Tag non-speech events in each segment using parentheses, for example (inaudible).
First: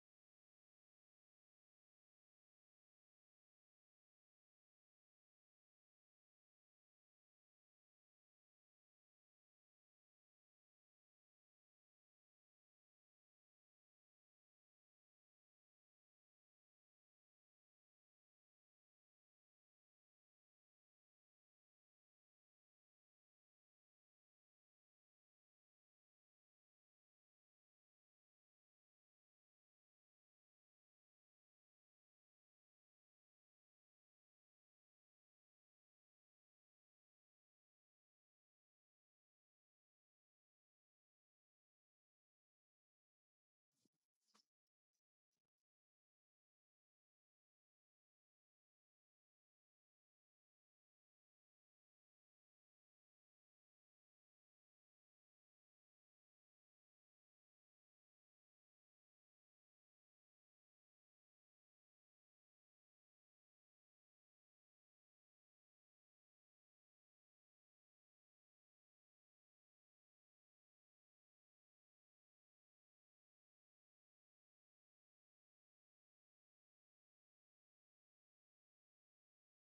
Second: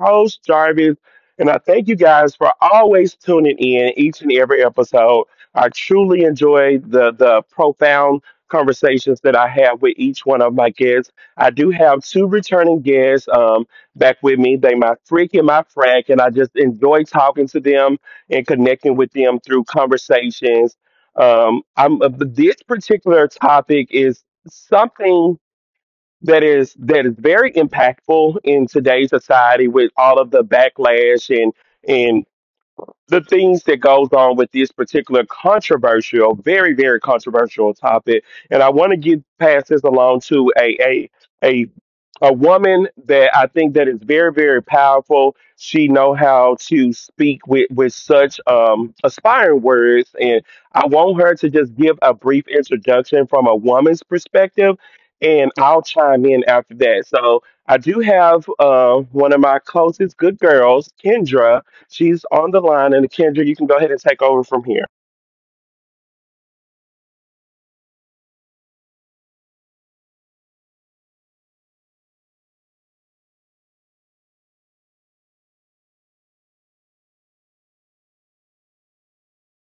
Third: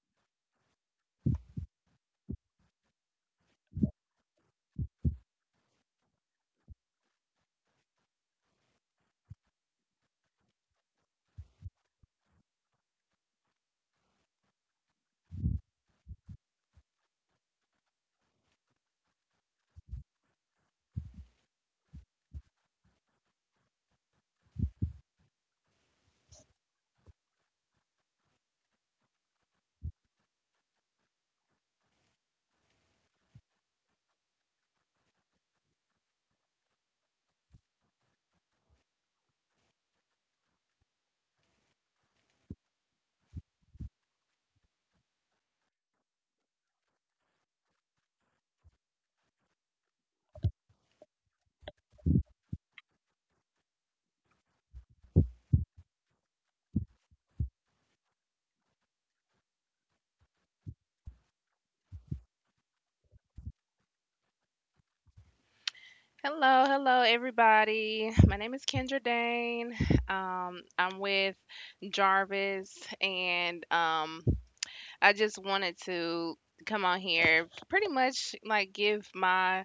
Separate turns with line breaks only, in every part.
host, Jarvis, and I thank you guys for always tuning in each and every episode. I truly enjoy the profound conversations that I have with each one of my guests. I do have two returning guests back with me. They my freak and my frack, and I just enjoy talking to them and connecting with them through conversations. This particular topic is something that is very impactful in today's society with all of the backlash and the things that goes on with this particular controversial, very, very controversial topic. And I want to get pass this along to a a woman that I think that is very, very powerful. She know how to speak with such aspiring words, and I want her to just give a brief introduction from a woman's perspective, and I'll chime in after that. So I do have one of my closest good girls, Kendra. She's on the line, and Kendra, you can go ahead and take over from here.
Hello, hello, everybody. My name is Kendra Dane. I'm with Jarvis, and I just wanted to come on here, pretty much like give my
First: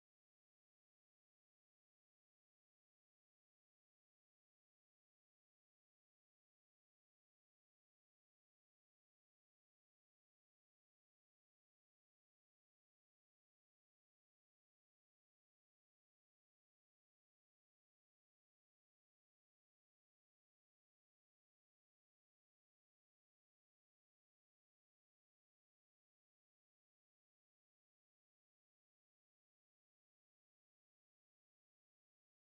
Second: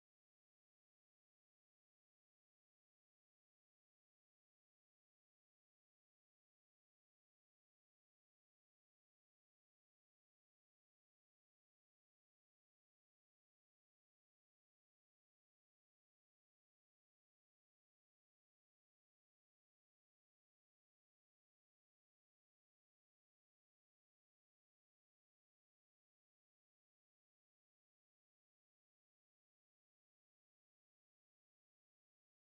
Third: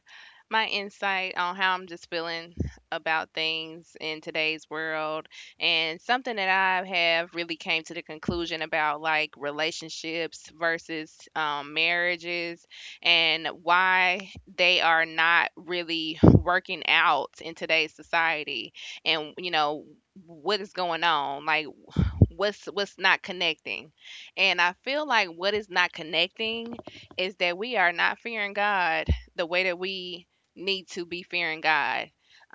my insight on how I'm just feeling about things in today's world and something that I have really came to the conclusion about like relationships versus marriages and why they are not really working out in today's society and you know what is going on like what's not connecting. And I feel like what is not connecting is that we are not fearing God the way that we need to be fearing God.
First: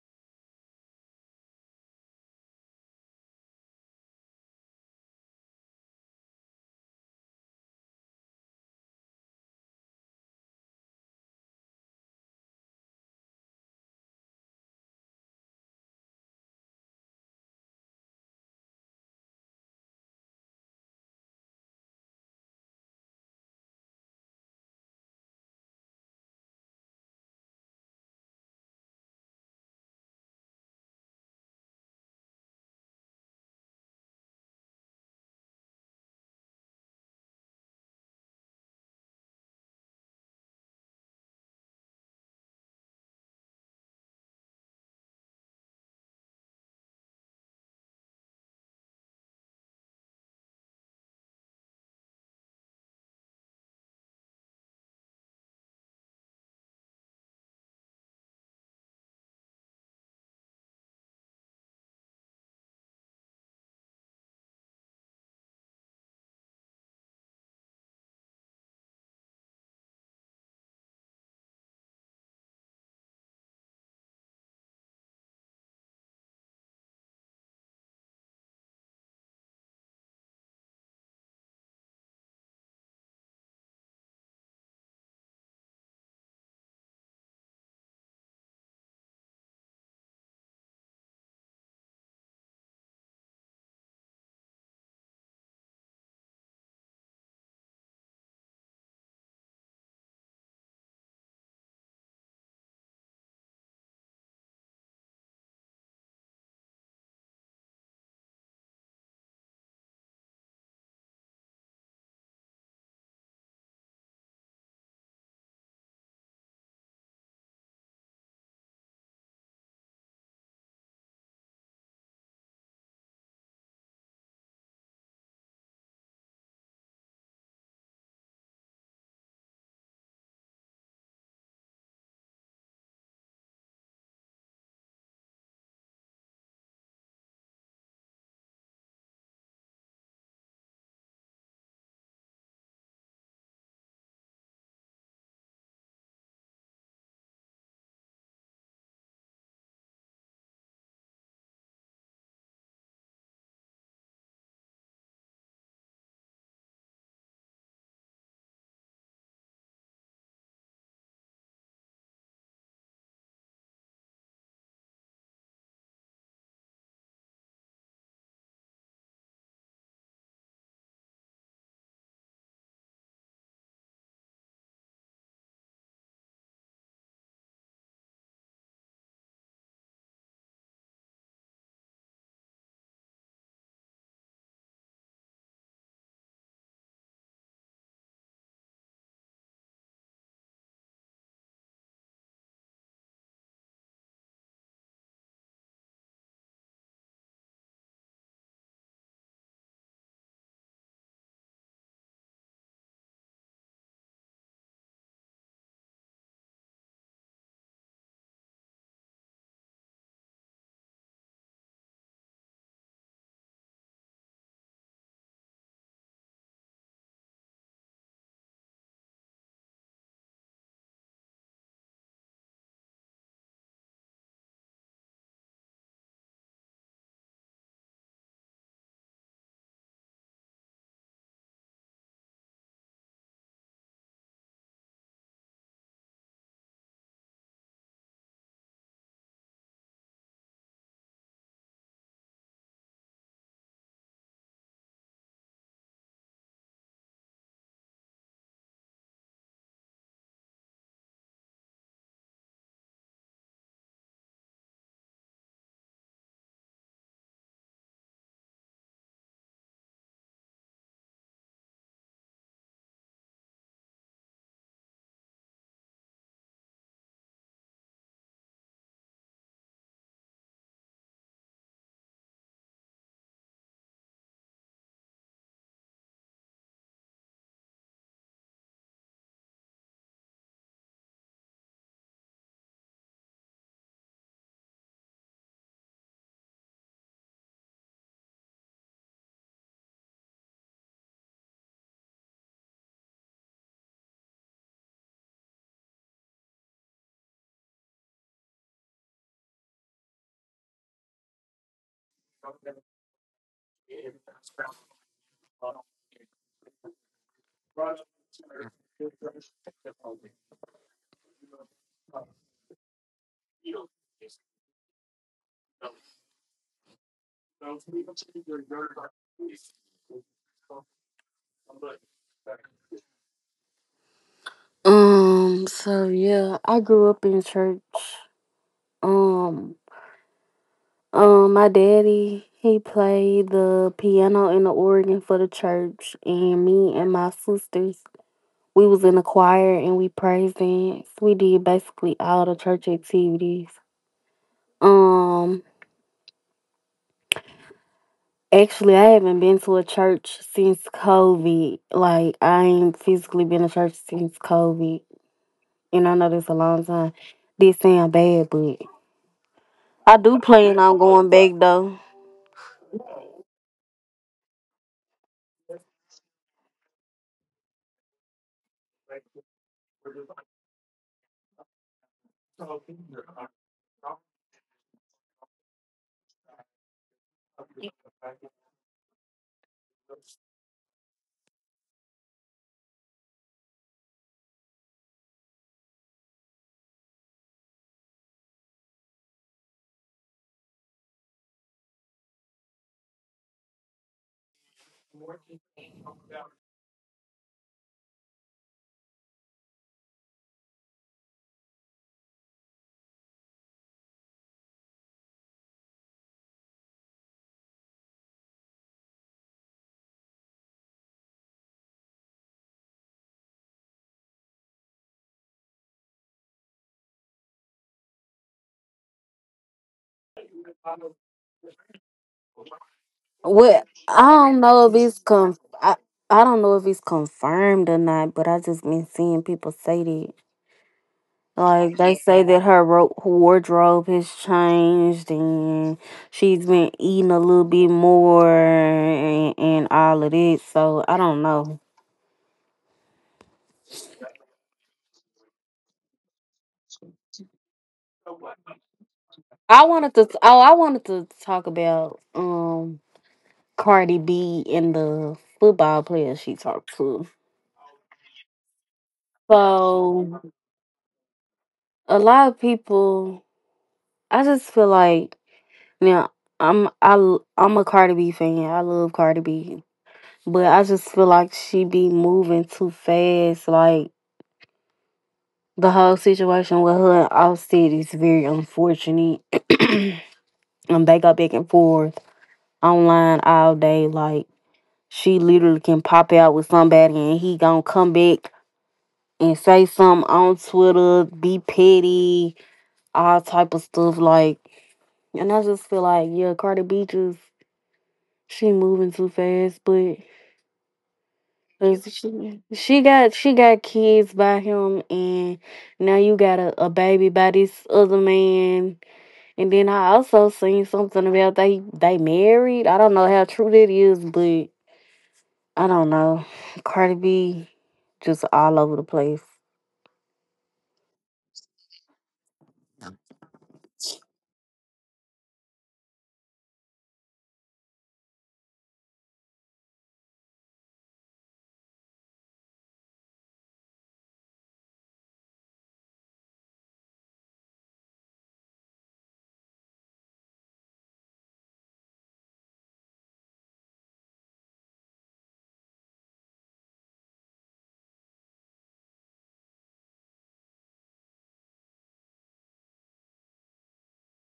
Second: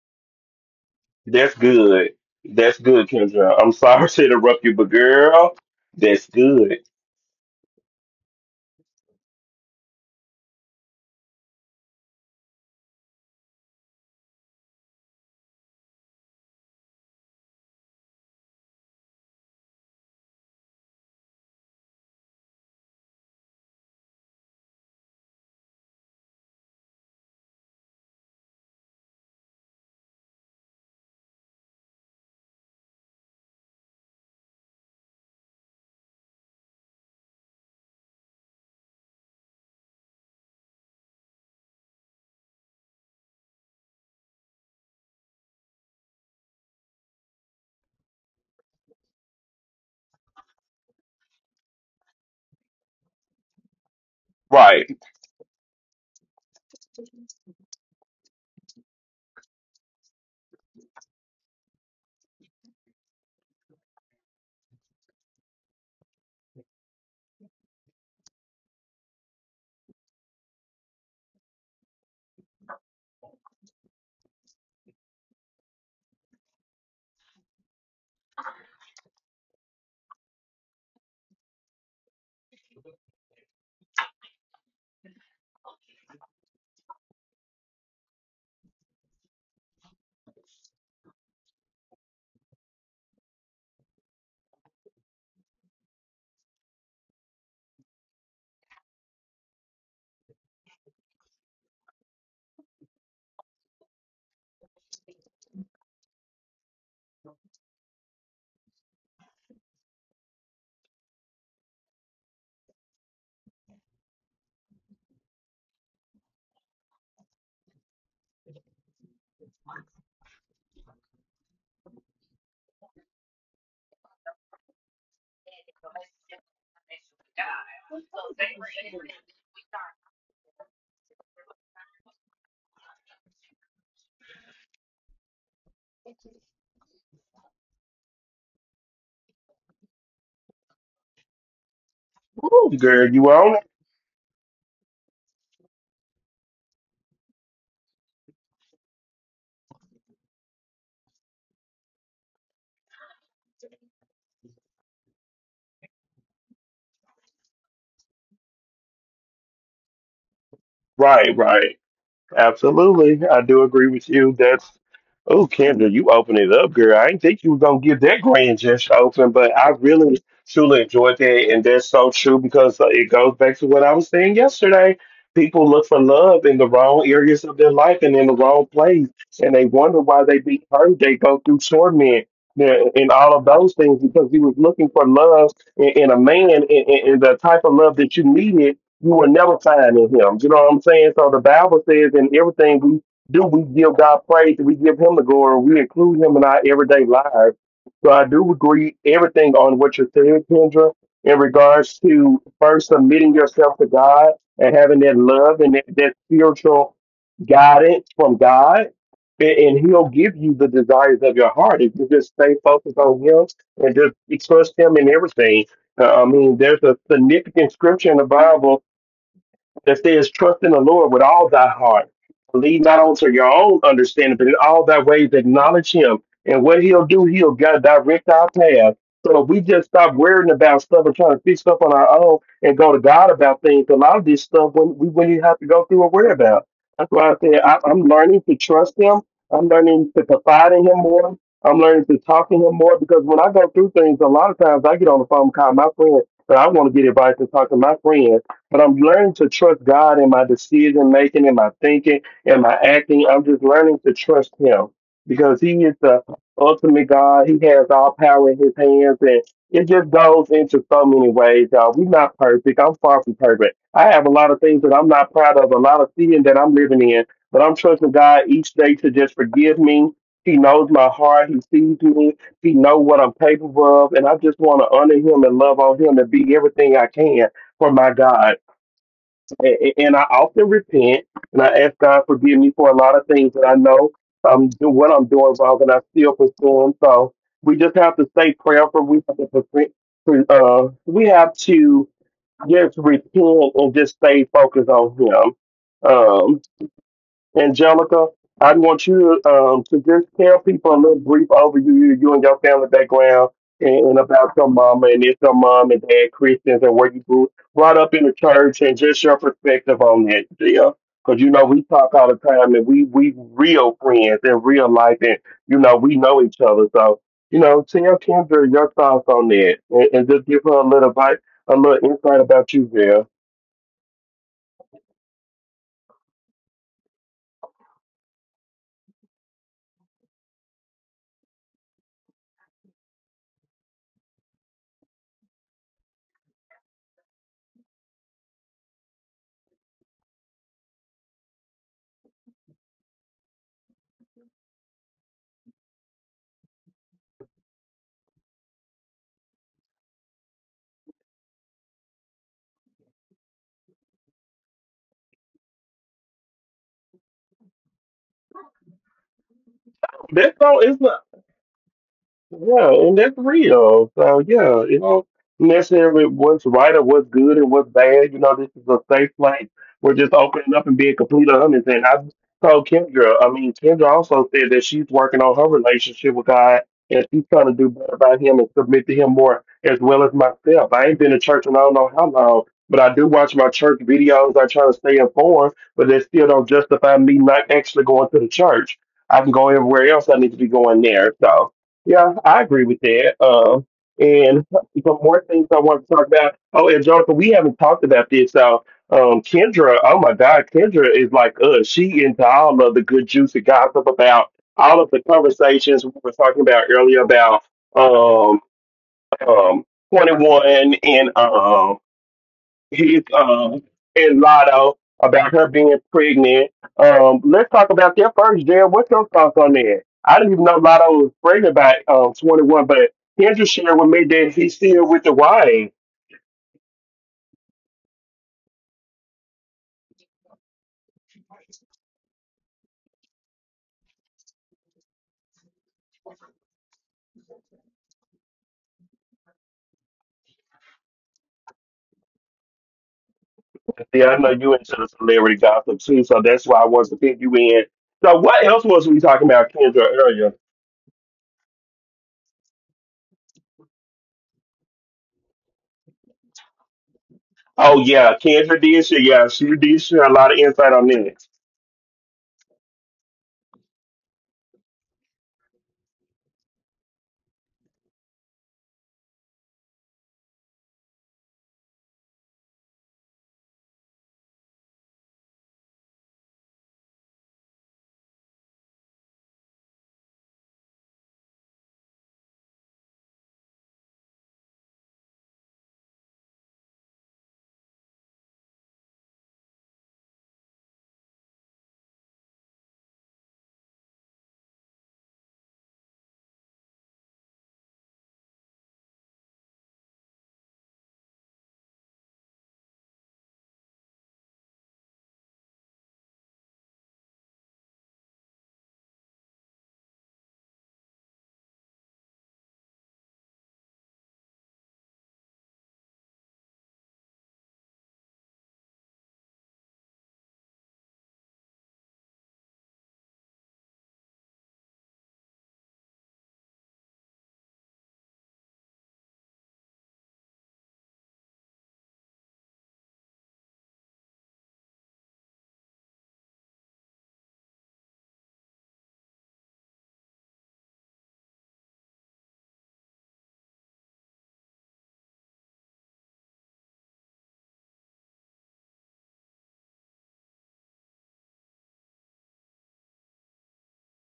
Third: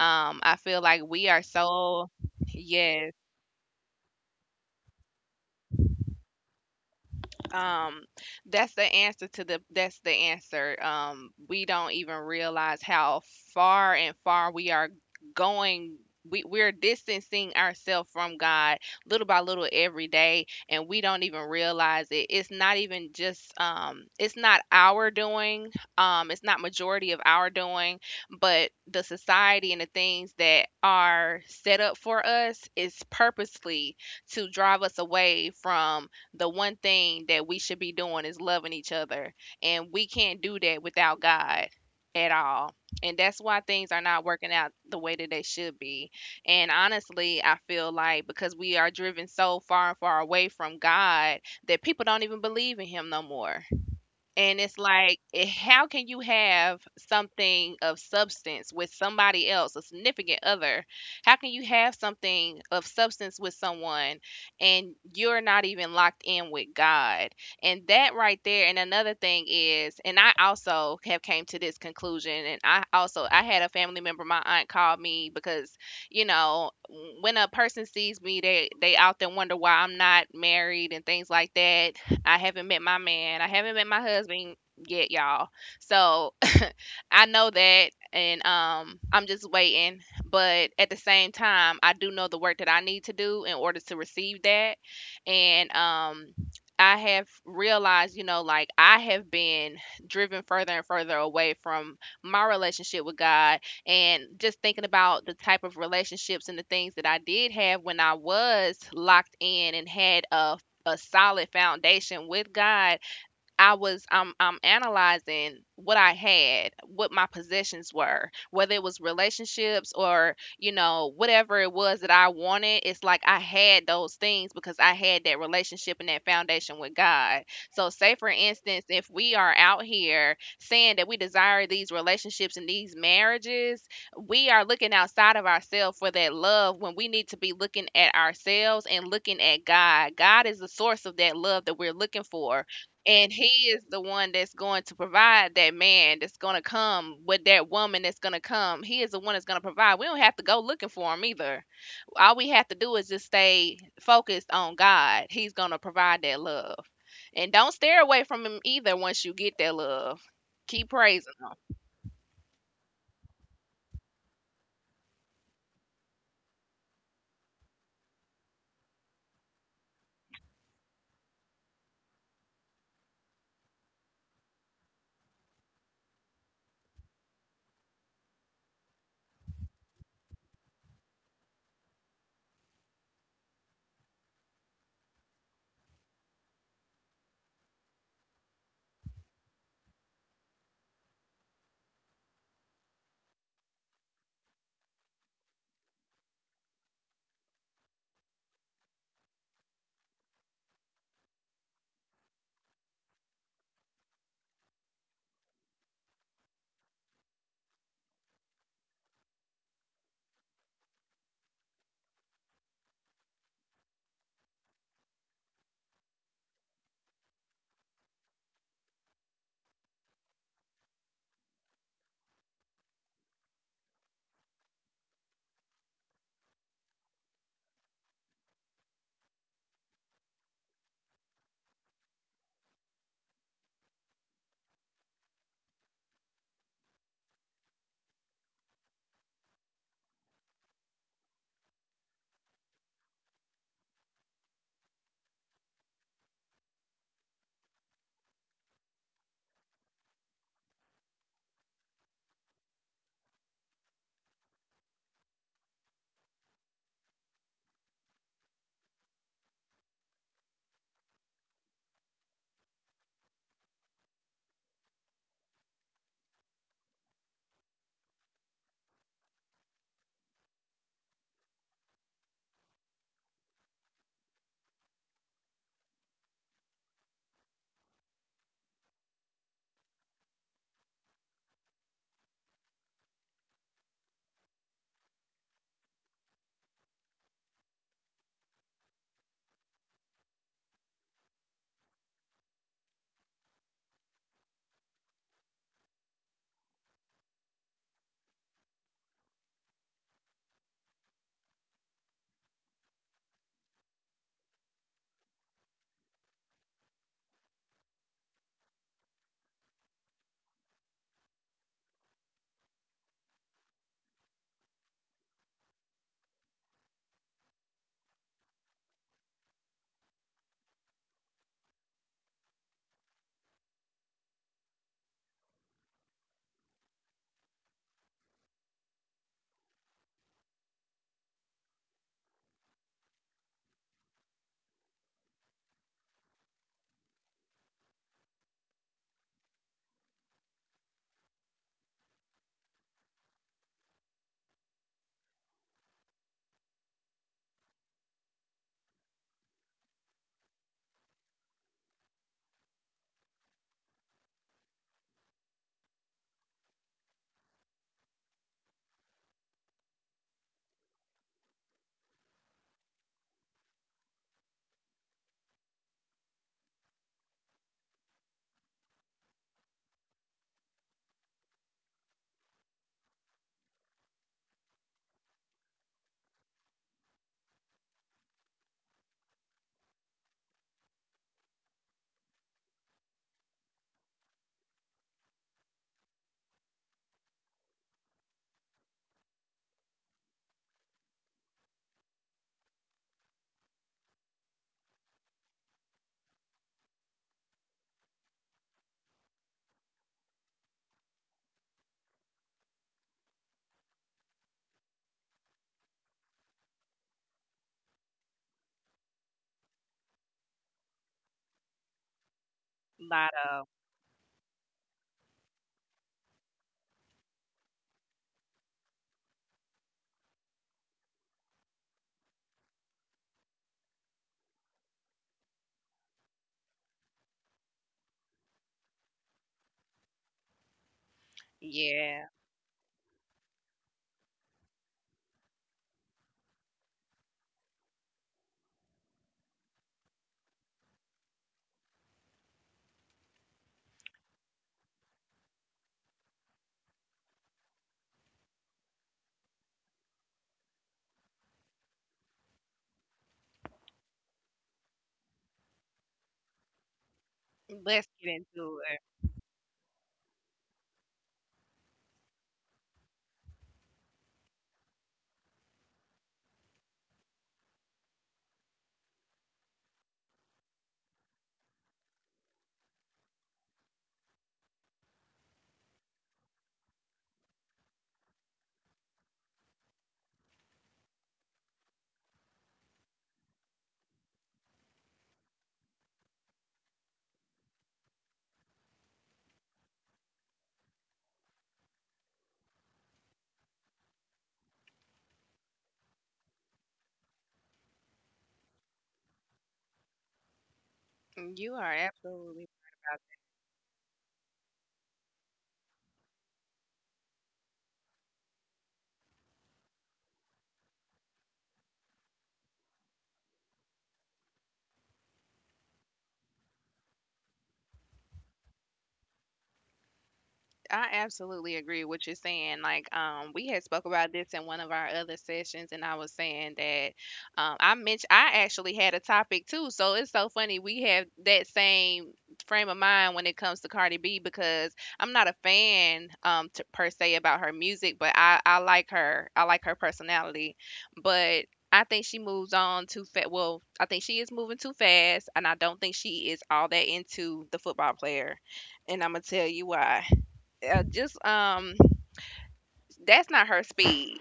I feel like we are
That's
so
good. That's good,
yes,
Kendra. I'm sorry (laughs) to interrupt you, but girl, that's good.
Um, that's the answer to the answer. We don't even realize how far and far we are going. We're distancing ourselves from God little by little every day, and we don't even realize it. It's not even just it's not our doing. It's not majority of our doing, but the society and the things that are set up for us is purposely to drive us away from the one thing that we should be doing is loving each other. And we can't do that without God at all. And that's why things are not working out the way that they should be. And honestly, I feel like because we are driven so far and far away from God that people don't even believe in Him no more. And it's
Right.
like, how can you have something of substance with somebody else, a significant other? How can you have something of substance with someone and you're not even locked in with God? And that right there. And another thing is, and I also have came to this conclusion. And I also, I had a family member, my aunt called me because, you know, when a person sees me, they often wonder why I'm not married and things like that I haven't met my man. I haven't met my husband yet, y'all. So I know that and I'm just waiting, but at the same time, I do know the work that I need to do in order to receive that. And I have realized, you know, like I have been driven further and further away from my relationship with God and just thinking about the type of relationships and the things that I did have when I was locked in and had a solid foundation with God I was I'm analyzing what I had, what my possessions were, whether it was relationships or, you know, whatever it was that I wanted, it's like I had those things because I had that relationship and that foundation with God. So say for instance, if we are out here saying that we desire these relationships and these marriages, we are looking outside of ourselves for that love when we need to be looking at ourselves and looking at God. God is the source of that love that we're looking for,
Ooh, girl, you
and
on it?
he is the one that's going to provide that man that's going to come with that woman that's going to come. He is the one that's going to provide. We don't have to go looking for him either. All we have to do is just stay focused on God. He's going to provide that love, and don't stare away from him either. Once you get that love, keep
Right,
praising
right.
him.
Absolutely. I do agree with you. That's Oh, Kendra, you open it up, girl. I didn't think you were gonna give that grand gesture open, but I really truly enjoyed that, and that's so true because it goes back to what I was saying yesterday. People look for love in the wrong areas of their life and in the wrong place, and they wonder why they be hurt. They go through torment, yeah, and all of those things because he was looking for love in a man and the type of love that you needed you will never find in him. You know what I'm saying? So the Bible says in everything we do, we give God praise, we give him the glory, we include him in our everyday lives. So I do agree everything on what you said, Kendra, in regards to first submitting yourself to God and having that love and that spiritual guidance from God. And he'll give you the desires of your heart if you just stay focused on him and just trust him in everything. I mean, there's a significant scripture in the Bible that says, trust in the Lord with all thy heart. Lean not onto your own understanding, but in all thy ways acknowledge him. And what he'll do, he'll direct our path. So if we just stop worrying about stuff and trying to fix stuff on our own and go to God about things, a lot of this stuff when we when you have to go through and worry about. That's why I said I'm learning to trust him. I'm learning to confide in him more. I'm learning to talk to him more because when I go through things, a lot of times I get on the phone and call my friend, but I want to get advice and talk to my friend but I'm learning to trust God in my decision making, in my thinking, in my acting. I'm just learning to trust Him because He is the ultimate God. He has all power in His hands, and it just goes into so many ways, y'all. We're not perfect. I'm far from perfect. I have a lot of things that I'm not proud of, a lot of sin that I'm living in, but I'm trusting God each day to just forgive me. He knows my heart. He sees me. He knows what I'm capable of, and I just want to honor Him and love on Him and be everything I can for my God. And I often repent and I ask God forgive me for a lot of things that I know I'm do what I'm doing wrong and I still pursue them. So we just have to stay prayerful. We have to just repent and just stay focused on Him. Angelica, I want you to just tell people a little brief overview of you and your family background and about your mama and if your mom and dad Christians and where you grew brought up in the church and just your perspective on that, deal. Because you know we talk all the time and we real friends in real life and you know we know each other. So you know, tell Kendra your thoughts on that and just give her a little bite, a little insight about you, there.
So yeah, I grew up in church. Um, my daddy, he played the piano and the organ for the church, and me and my sisters, we was in the choir and we praised dance. We did basically all the church activities. Um, Actually, I haven't been to a church since COVID. Like, I ain't physically been to church since COVID, and I know that's a long time. This sound bad, but I do
That's
plan
all.
on
It's not.
going back though.
Yeah, and that's real. So yeah, you know, necessarily what's right or what's good and what's bad. You know, this is a safe place. We're just opening up and being completely honest. And I told Kendra, I mean, Kendra also said that she's working on her relationship with God and she's trying to do better by Him and submit to Him more, as well as myself. I ain't been to church in I don't know how long, but I do watch my church videos. I try to stay informed, but that still don't justify me not actually going to the church. I can go everywhere else. I need to be going there. So. Yeah, I agree with that. And some more things I want to talk about. Oh, and Jonathan, we haven't talked about this. So, Kendra, oh my God, Kendra is like us. She into all of the good juicy gossip about all of the conversations we were talking about earlier about um, um, 21 and his
Lot of,
and Lotto about her being pregnant. Let's talk about that first, Jared. What's your thoughts on that? I didn't even know Lotto was pregnant by 21, but Kendra
Well,
shared with
I
me
don't
that he's
know if
still
it's
with the
con. I,
wife.
I don't know if it's confirmed or not, but I just been seeing people say that. Like, they
yeah,
say that her wardrobe has changed, and she's been eating a little bit more, and all of this. So I don't know.
Yeah, I know you into the celebrity gossip too, so that's why I wanted to pick you in. So what else was we talking about
I
Kendra
wanted to. Oh,
earlier?
I wanted to talk about Cardi B and the football player she talked to.
Oh
let's
yeah,
get
Kendra
into
did share. Yeah, she did share a
So
lot of insight on this.
a lot of people, I just feel like now I'm a Cardi B fan. Yeah, I love Cardi B. But I just feel like she be moving too fast. Like, the whole situation with her and Offset is very unfortunate. (clears throat) And they go back and forth online all day. Like, she literally can pop out with somebody and he gonna come back and say something on Twitter, be petty, all type of stuff. Like, and I just feel like, yeah, Cardi B just she moving too fast, but
it. You are
it's- she
absolutely,
she got she got kids by him, and now you got a baby by this other man. And then I also seen something about they married. I don't know how true that is, but I don't know. Cardi B just all over the place.
I absolutely agree with you saying. Like, we had spoke about this in one of our other sessions, and I was saying that I mentioned I actually had a topic too. So it's so funny we have that same frame of mind when it comes to Cardi B because I'm not a fan to, per se about her music, but I like her. I like her personality, but I think she moves on too fast. Well, I think she is moving too fast, and I don't think she is all that into the football player, and I'm gonna tell you why. Just That's not her speed.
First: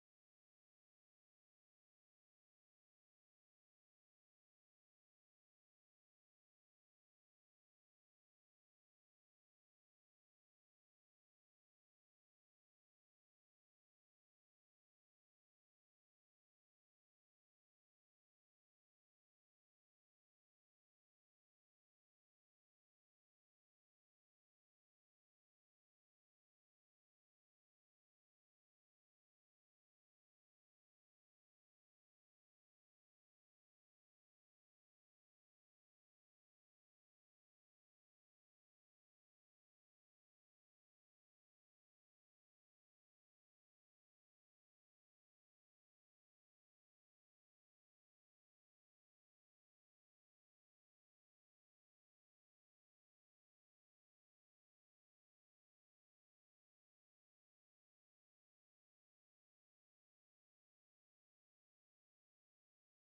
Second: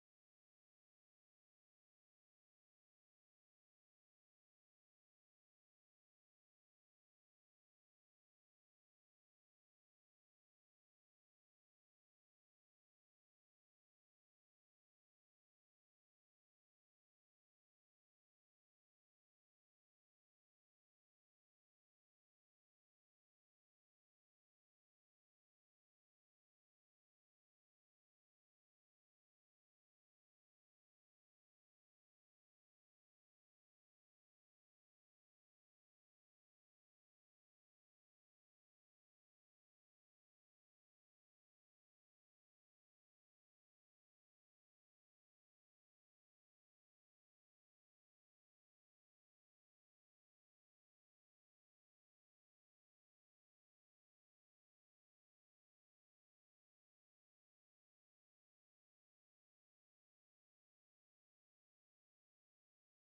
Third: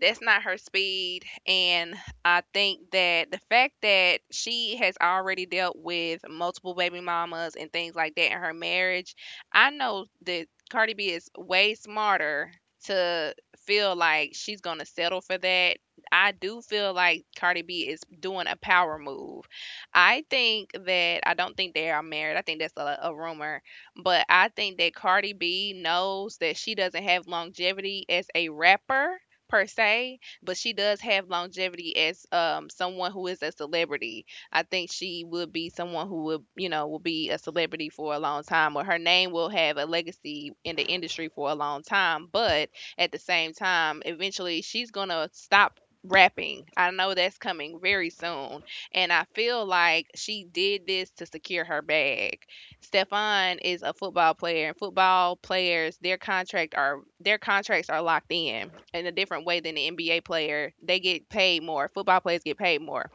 That's not her speed, and I think that the fact that she has already dealt with multiple baby mamas and things like that in her marriage, I know that Cardi B is way smarter to feel like she's gonna settle for that. I do feel like Cardi B is doing a power move. I think that I don't think they are married. I think that's a rumor, but I think that Cardi B knows that she doesn't have longevity as a rapper per se, but she does have longevity as someone who is a celebrity. I think she would be someone who would, you know, will be a celebrity for a long time or her name will have a legacy in the industry for a long time, but at the same time, eventually she's going to stop rapping. I know that's coming very soon, and I feel like she did this to secure her bag. Stefan is a football player, and football players their contracts are locked in a different way than the NBA player. They get paid more. Football players get paid more.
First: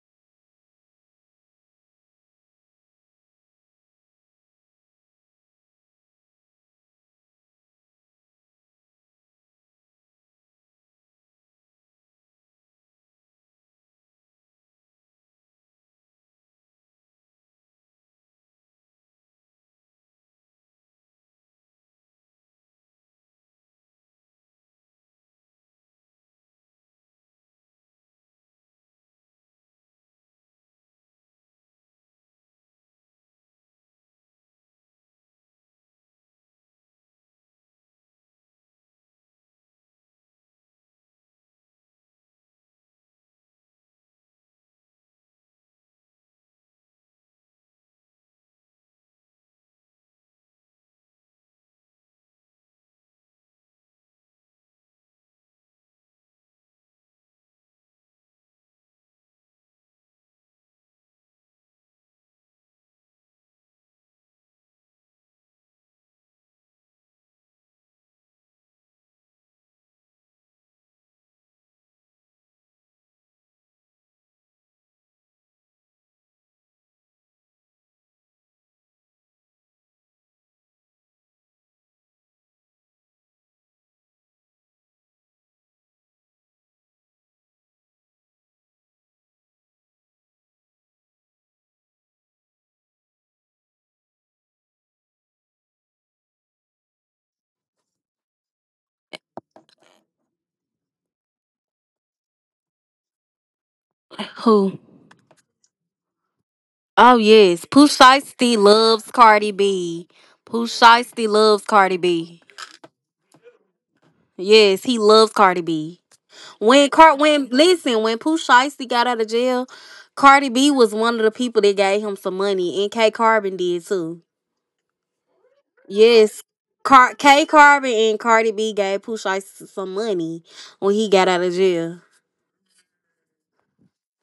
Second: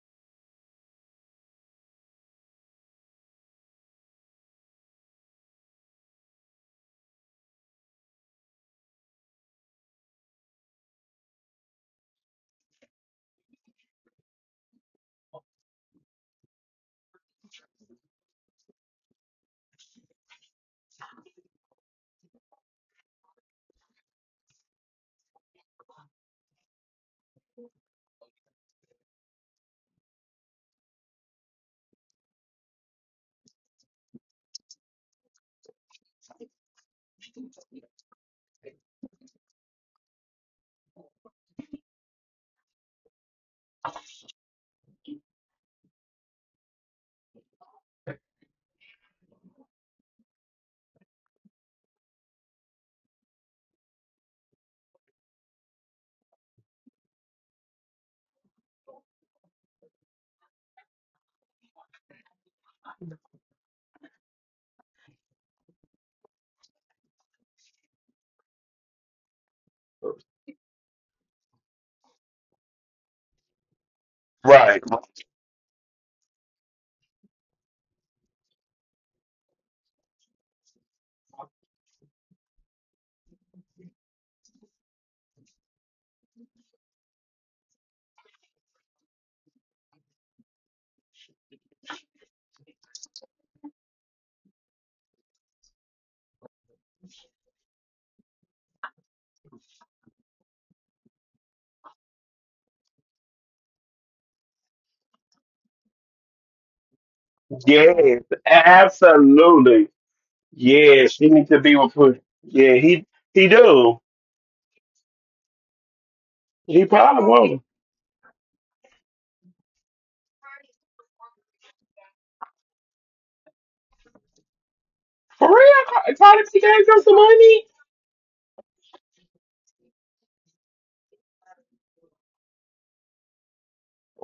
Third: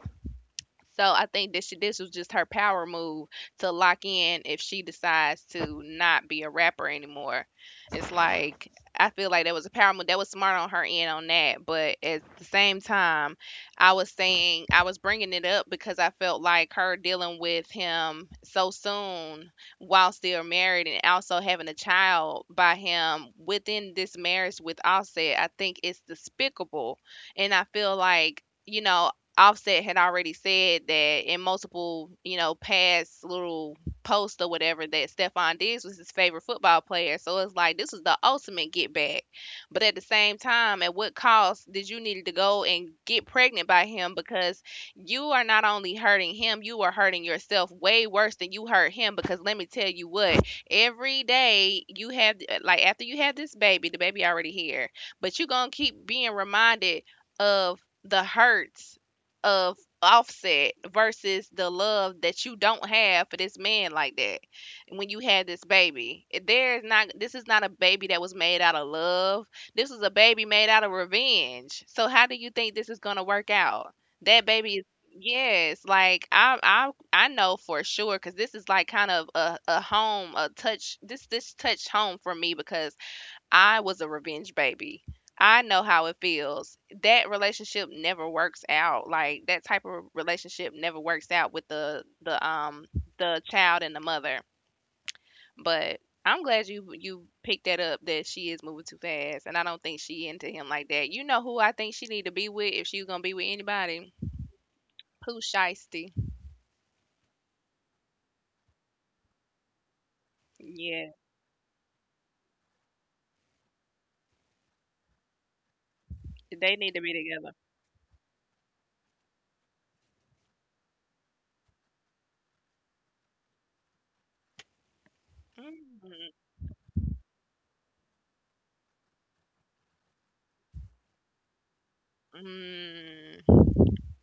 So I think that she, this was just her power move to lock in if she decides to not be a rapper anymore. It's like I feel like that was a power move. That was smart on her end on that, but at the same time, I was saying I was bringing it up because I felt like her dealing with him so soon while still married and also having a child by him within this marriage with Offset, I think it's despicable, and I feel like you know, Offset had already said that in multiple, you know, past little posts or whatever that Stephon Diggs was his favorite football player. So it's like this was the ultimate get back. But at the same time, at what cost did you need to go and get pregnant by him? Because you are not only hurting him, you are hurting yourself way worse than you hurt him. Because let me tell you what, every day you have like after you have this baby, the baby already here, but you're gonna keep being reminded of the hurts of Offset versus the love that you don't have for this man like that when you had this baby. There's not this is not a baby that was made out of love. This is a baby made out of revenge. So how do you think this is gonna work out? That baby
Right.
is, yes, like I know for sure because this is like kind of a home a touch this touch home for me because I was a revenge baby. I know how it feels. That relationship never works out. Like that type of relationship never works out with the the child and the mother. But I'm glad you picked that up that she is moving too fast and I don't think she into him like that. You know who I think she need to be with if she's gonna be with anybody?
Who?
Pooh Shiesty.
Oh yes, Pooh
Yes,
Shiesty loves Cardi
absolutely.
B. Pooh
Yeah,
Yeah.
Shiesty
she needs to
loves
be with
Cardi
Pusha.
B.
Yeah, he do.
Yes, he loves Cardi B.
They
He
When
need to be
Cart
probably
when
together.
won't.
Listen, when Pooh Shiesty got out of jail, Cardi B was one of the people that gave him some money, and K Carbon did too.
For real,
Mm.
Yes.
Cardi B gave him some
K
money.
Carbon and Cardi B gave Pooh Shiesty some money when he got out of jail.
Mm.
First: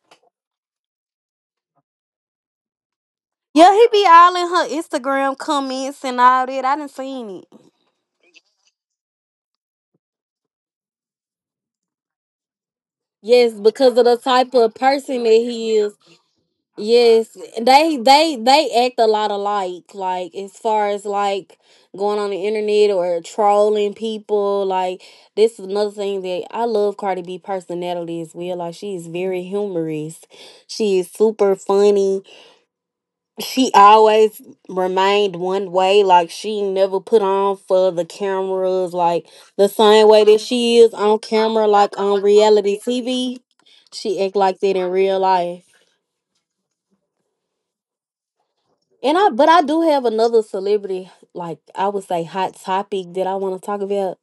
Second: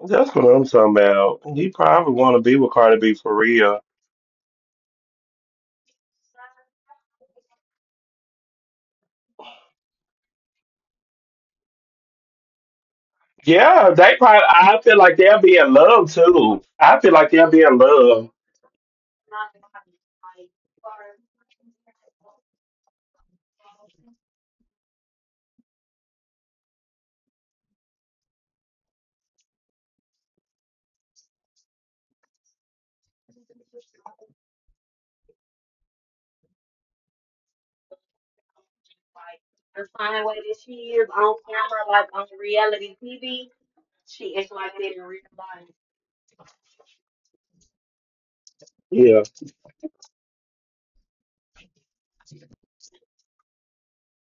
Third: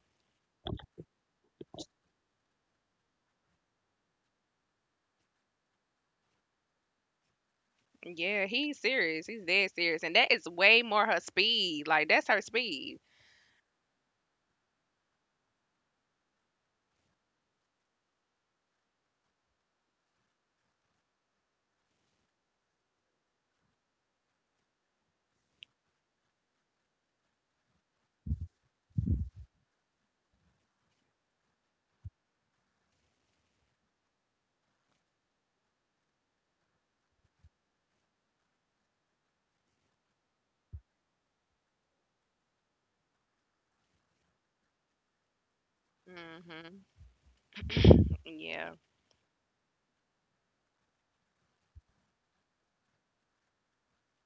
That's what I'm talking about. He probably want to be with Cardi B for
Yeah,
real.
he be all in her Instagram comments and all that. I done seen it.
Yeah, he's serious. He's dead serious. And that is way more her speed. Like that's her speed.
Yes,
Yeah,
because of the
they probably.
type of
I feel like
person that
they'll be in
he is.
love too. I feel like
Yes,
they'll be in
they
love.
they they act a lot alike. Like, as far as like going on the internet or trolling people, like, this is another thing that I love Cardi B personality as well. Like, she is very humorous. She is super funny. She always remained one way. Like, she never put on for the cameras. Like, the same way that she is on camera, like on reality TV, she act like that in real life.
Mhm. Yeah.
And
Yeah,
I, but I do have another celebrity, like I would say, hot topic that I want to talk about.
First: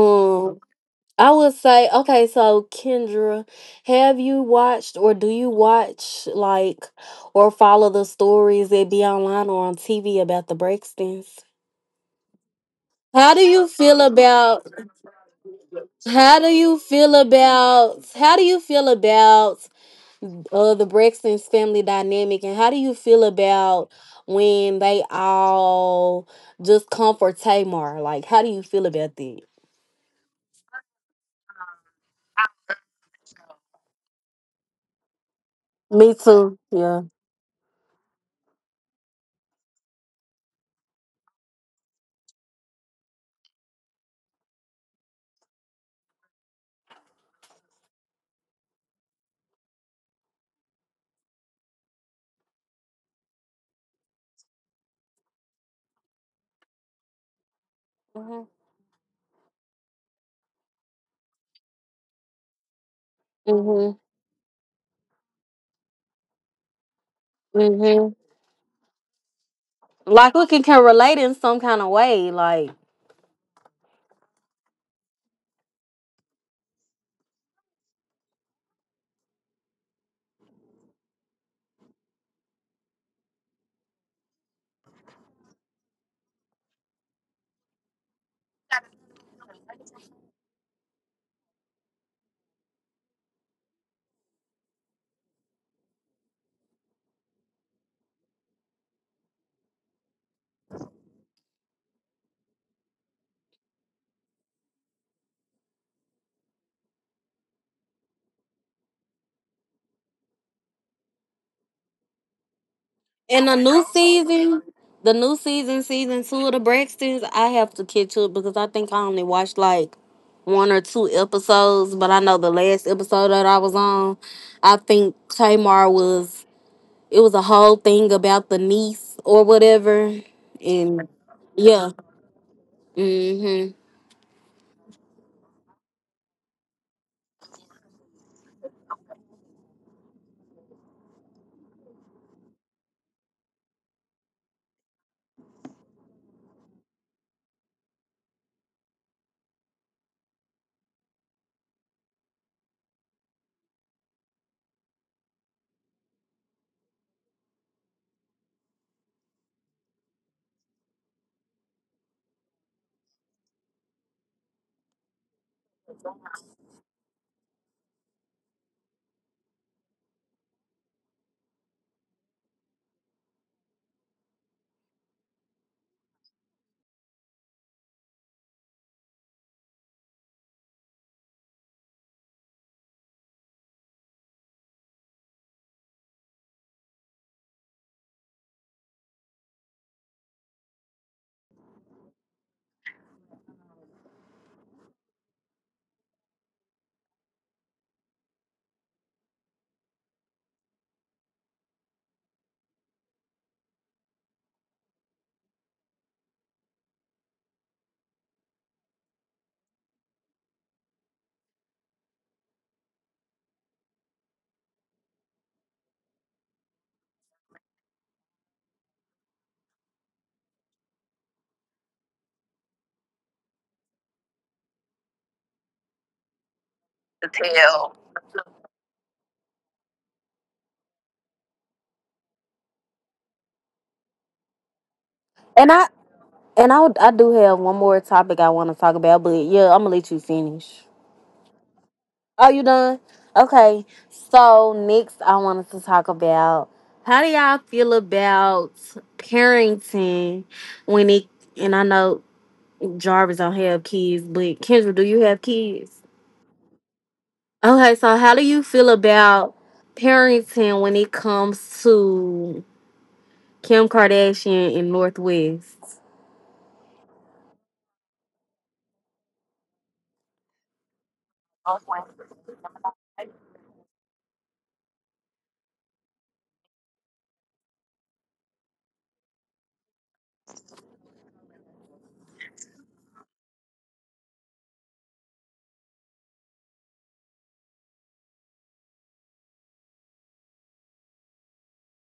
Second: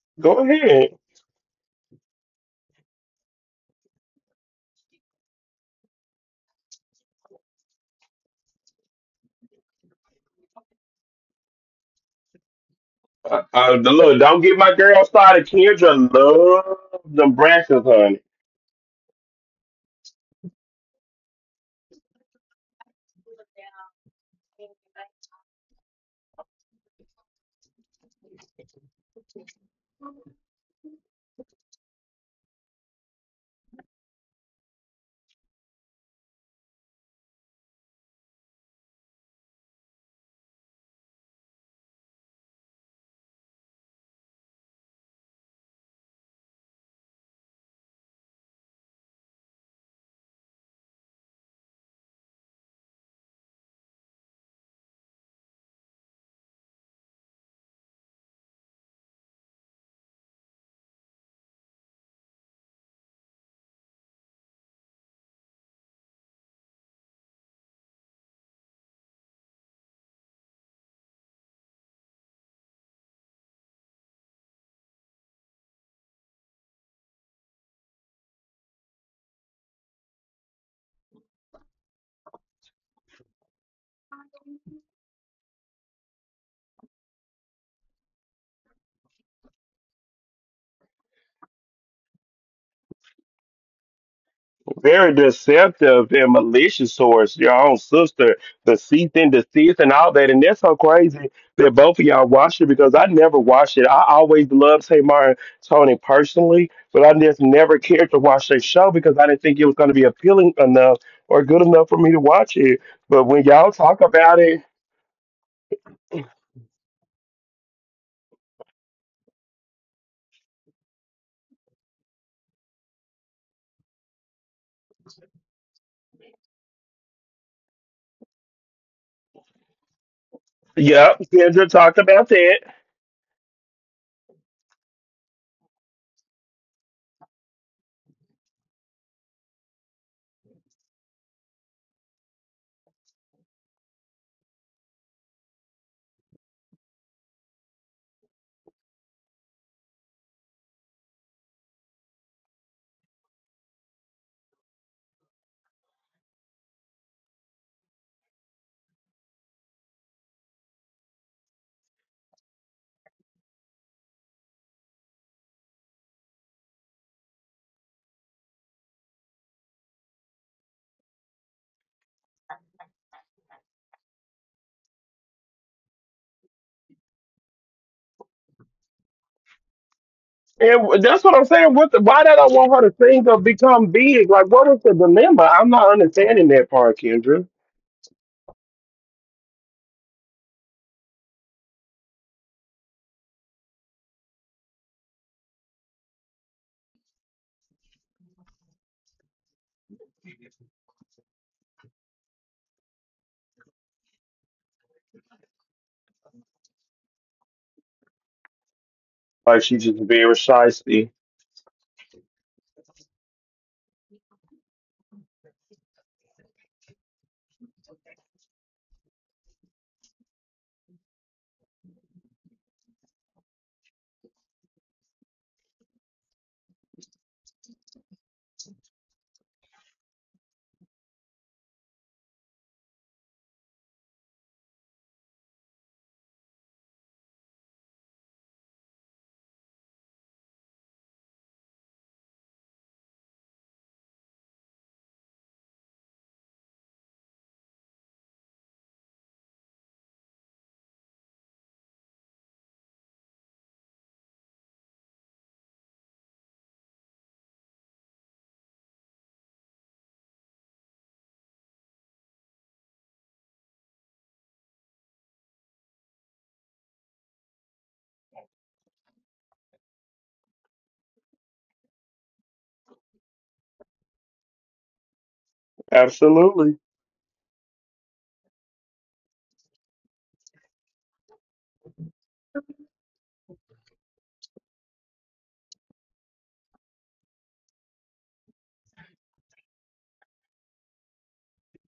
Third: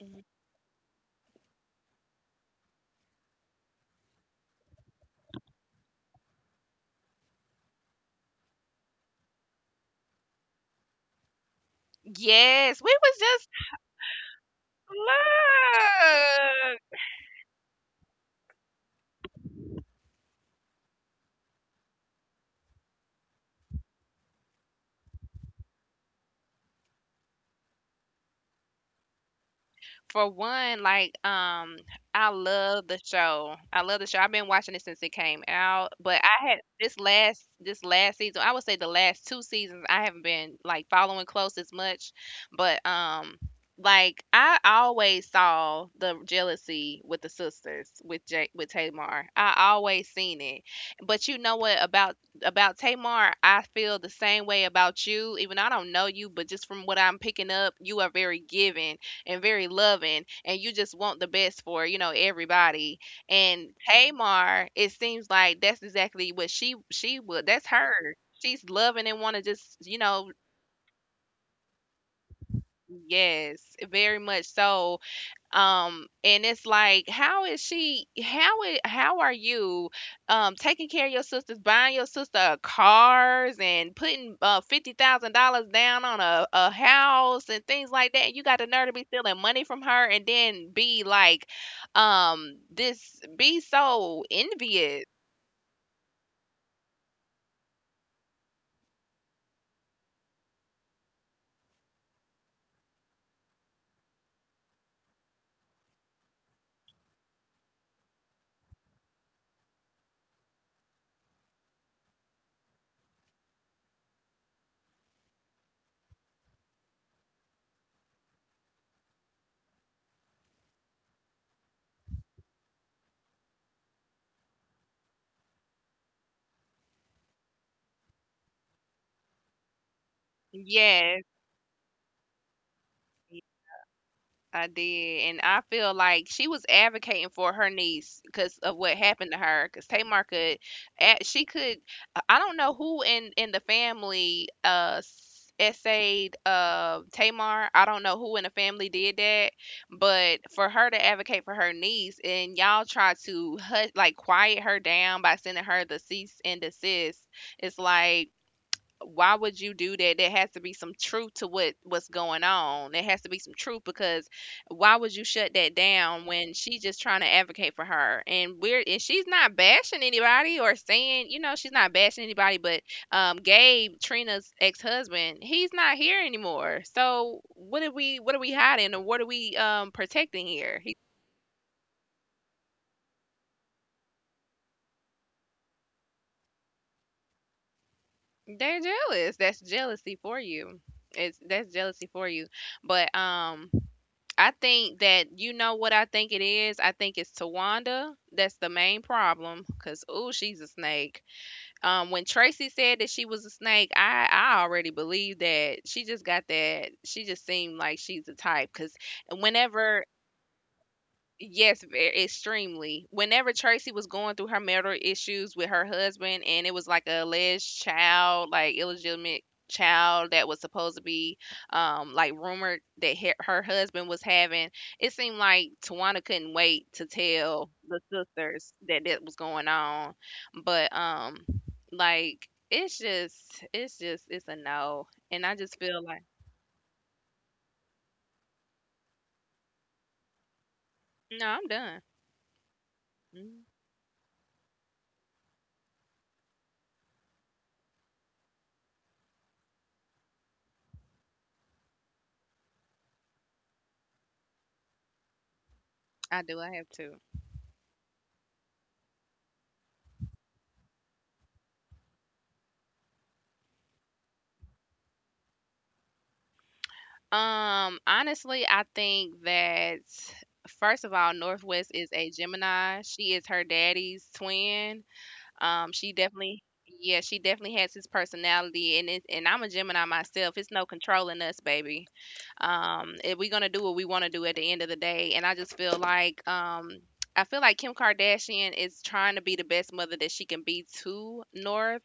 Mhm.
go ahead.
I would say, okay, so Kendra, have you watched or do you watch like or follow the stories that be online or on TV about the Braxtons?
Yes, we was
How do
just
you feel
Look, don't get
about?
my girl started. Kendra love
look.
them branches,
How do you feel about the Braxton's family dynamic, and how do you feel about when they all just come for Tamar? Like, how do you feel about that?
For one, like, I love the show. I love the show. I've been watching it since it came out,
Me
but I
too.
had
Yeah.
this last season. I would say the last two seasons I haven't been like following close as much, but like I always saw the jealousy with the sisters with Jake with Tamar. I always seen it. But you know what about Tamar, I feel the same way about you. Even though I don't know you, but just from what I'm picking up, you are very
Hmm.
giving and very loving and you just want the best for, you know, everybody. And
Hmm.
Tamar, it seems like that's exactly what she would that's
Hmm.
her. She's loving and want to just, you know,
Like, we can relate in some kind of way. Like,
yes, very much so and it's like how is she how it how are you taking care of your sisters buying your sister cars and putting $50,000 down on a house and things like that you got the nerve to be stealing money from her and then be like this be so envious.
very deceptive and malicious towards your own sister, deceit and deceit and all that. And that's so crazy that both of y'all watched it because I never watched it. I always loved Tamar and Tony personally, but I just never cared to watch their show because I didn't think it was going to be appealing enough or good enough for me to watch it. But when
in the
y'all
new
talk about it,
season, season two of the Braxtons, I have to catch up because I think I only watched like one or two episodes, but I know the last episode that I was on, I think Tamar was it was a whole thing about the niece or whatever, and
yep,
Yes,
Kendra
yeah.
talked about that.
Hmm.
I did, and I feel like she was advocating for her niece because of what happened to her. Because Tamar could, she could, I don't know who in the family essayed Tamar. I don't know who in the family did that, but for her to advocate for her niece, and y'all try to hush, like quiet her down by sending her the cease and desist. It's like why would you do that? There has to be some truth to what's going on. There has to be some truth because why would you shut that down when she's just trying to advocate for her? And she's not bashing anybody or saying, you know, she's not bashing anybody, but Gabe, Trina's ex-husband, he's not here anymore. So what are we hiding or what are we protecting here? He,
And that's what I'm saying. What the, why did I want her to think of become big? Like, what is the dilemma? I'm not understanding that part, Kendra.
they're jealous. That's jealousy for you. It's that's jealousy for you. But I think that you know what I think it is. I think it's Tawanda that's the main problem because oh, she's a snake. When Tracy said that she was a snake, I already believed that she just got that. She just seemed like she's the type because
Like she's just
whenever
very shifty.
yes, very extremely. Whenever Tracy was going through her marital issues with her husband, and it was like a alleged child, like illegitimate child that was supposed to be, like rumored that her husband was having, it seemed like Tawana couldn't wait to tell
Hell.
the sisters that that was going on. But like it's a no, and I
and
just
I
feel like
and I do have one more topic I want to talk about, but yeah, I'm gonna let you finish.
no, I'm done.
Oh, you done?
Mm,
Okay. So next, I wanted to talk about how do y'all feel about parenting when it and I know Jarvis don't have kids, but Kendra, do you have kids?
I do. I have to.
Okay, so how do you feel about parenting when it comes to Kim Kardashian and Northwest?
Honestly, I think that first of all, Northwest is a Gemini. She is her daddy's twin. She definitely
Absolutely.
yeah, she definitely has his personality and it, and I'm a Gemini myself. It's no controlling us, baby. If we're gonna do what we wanna do at the end of the day. And I just feel like I feel like Kim Kardashian is trying to be the best mother that she can be to North,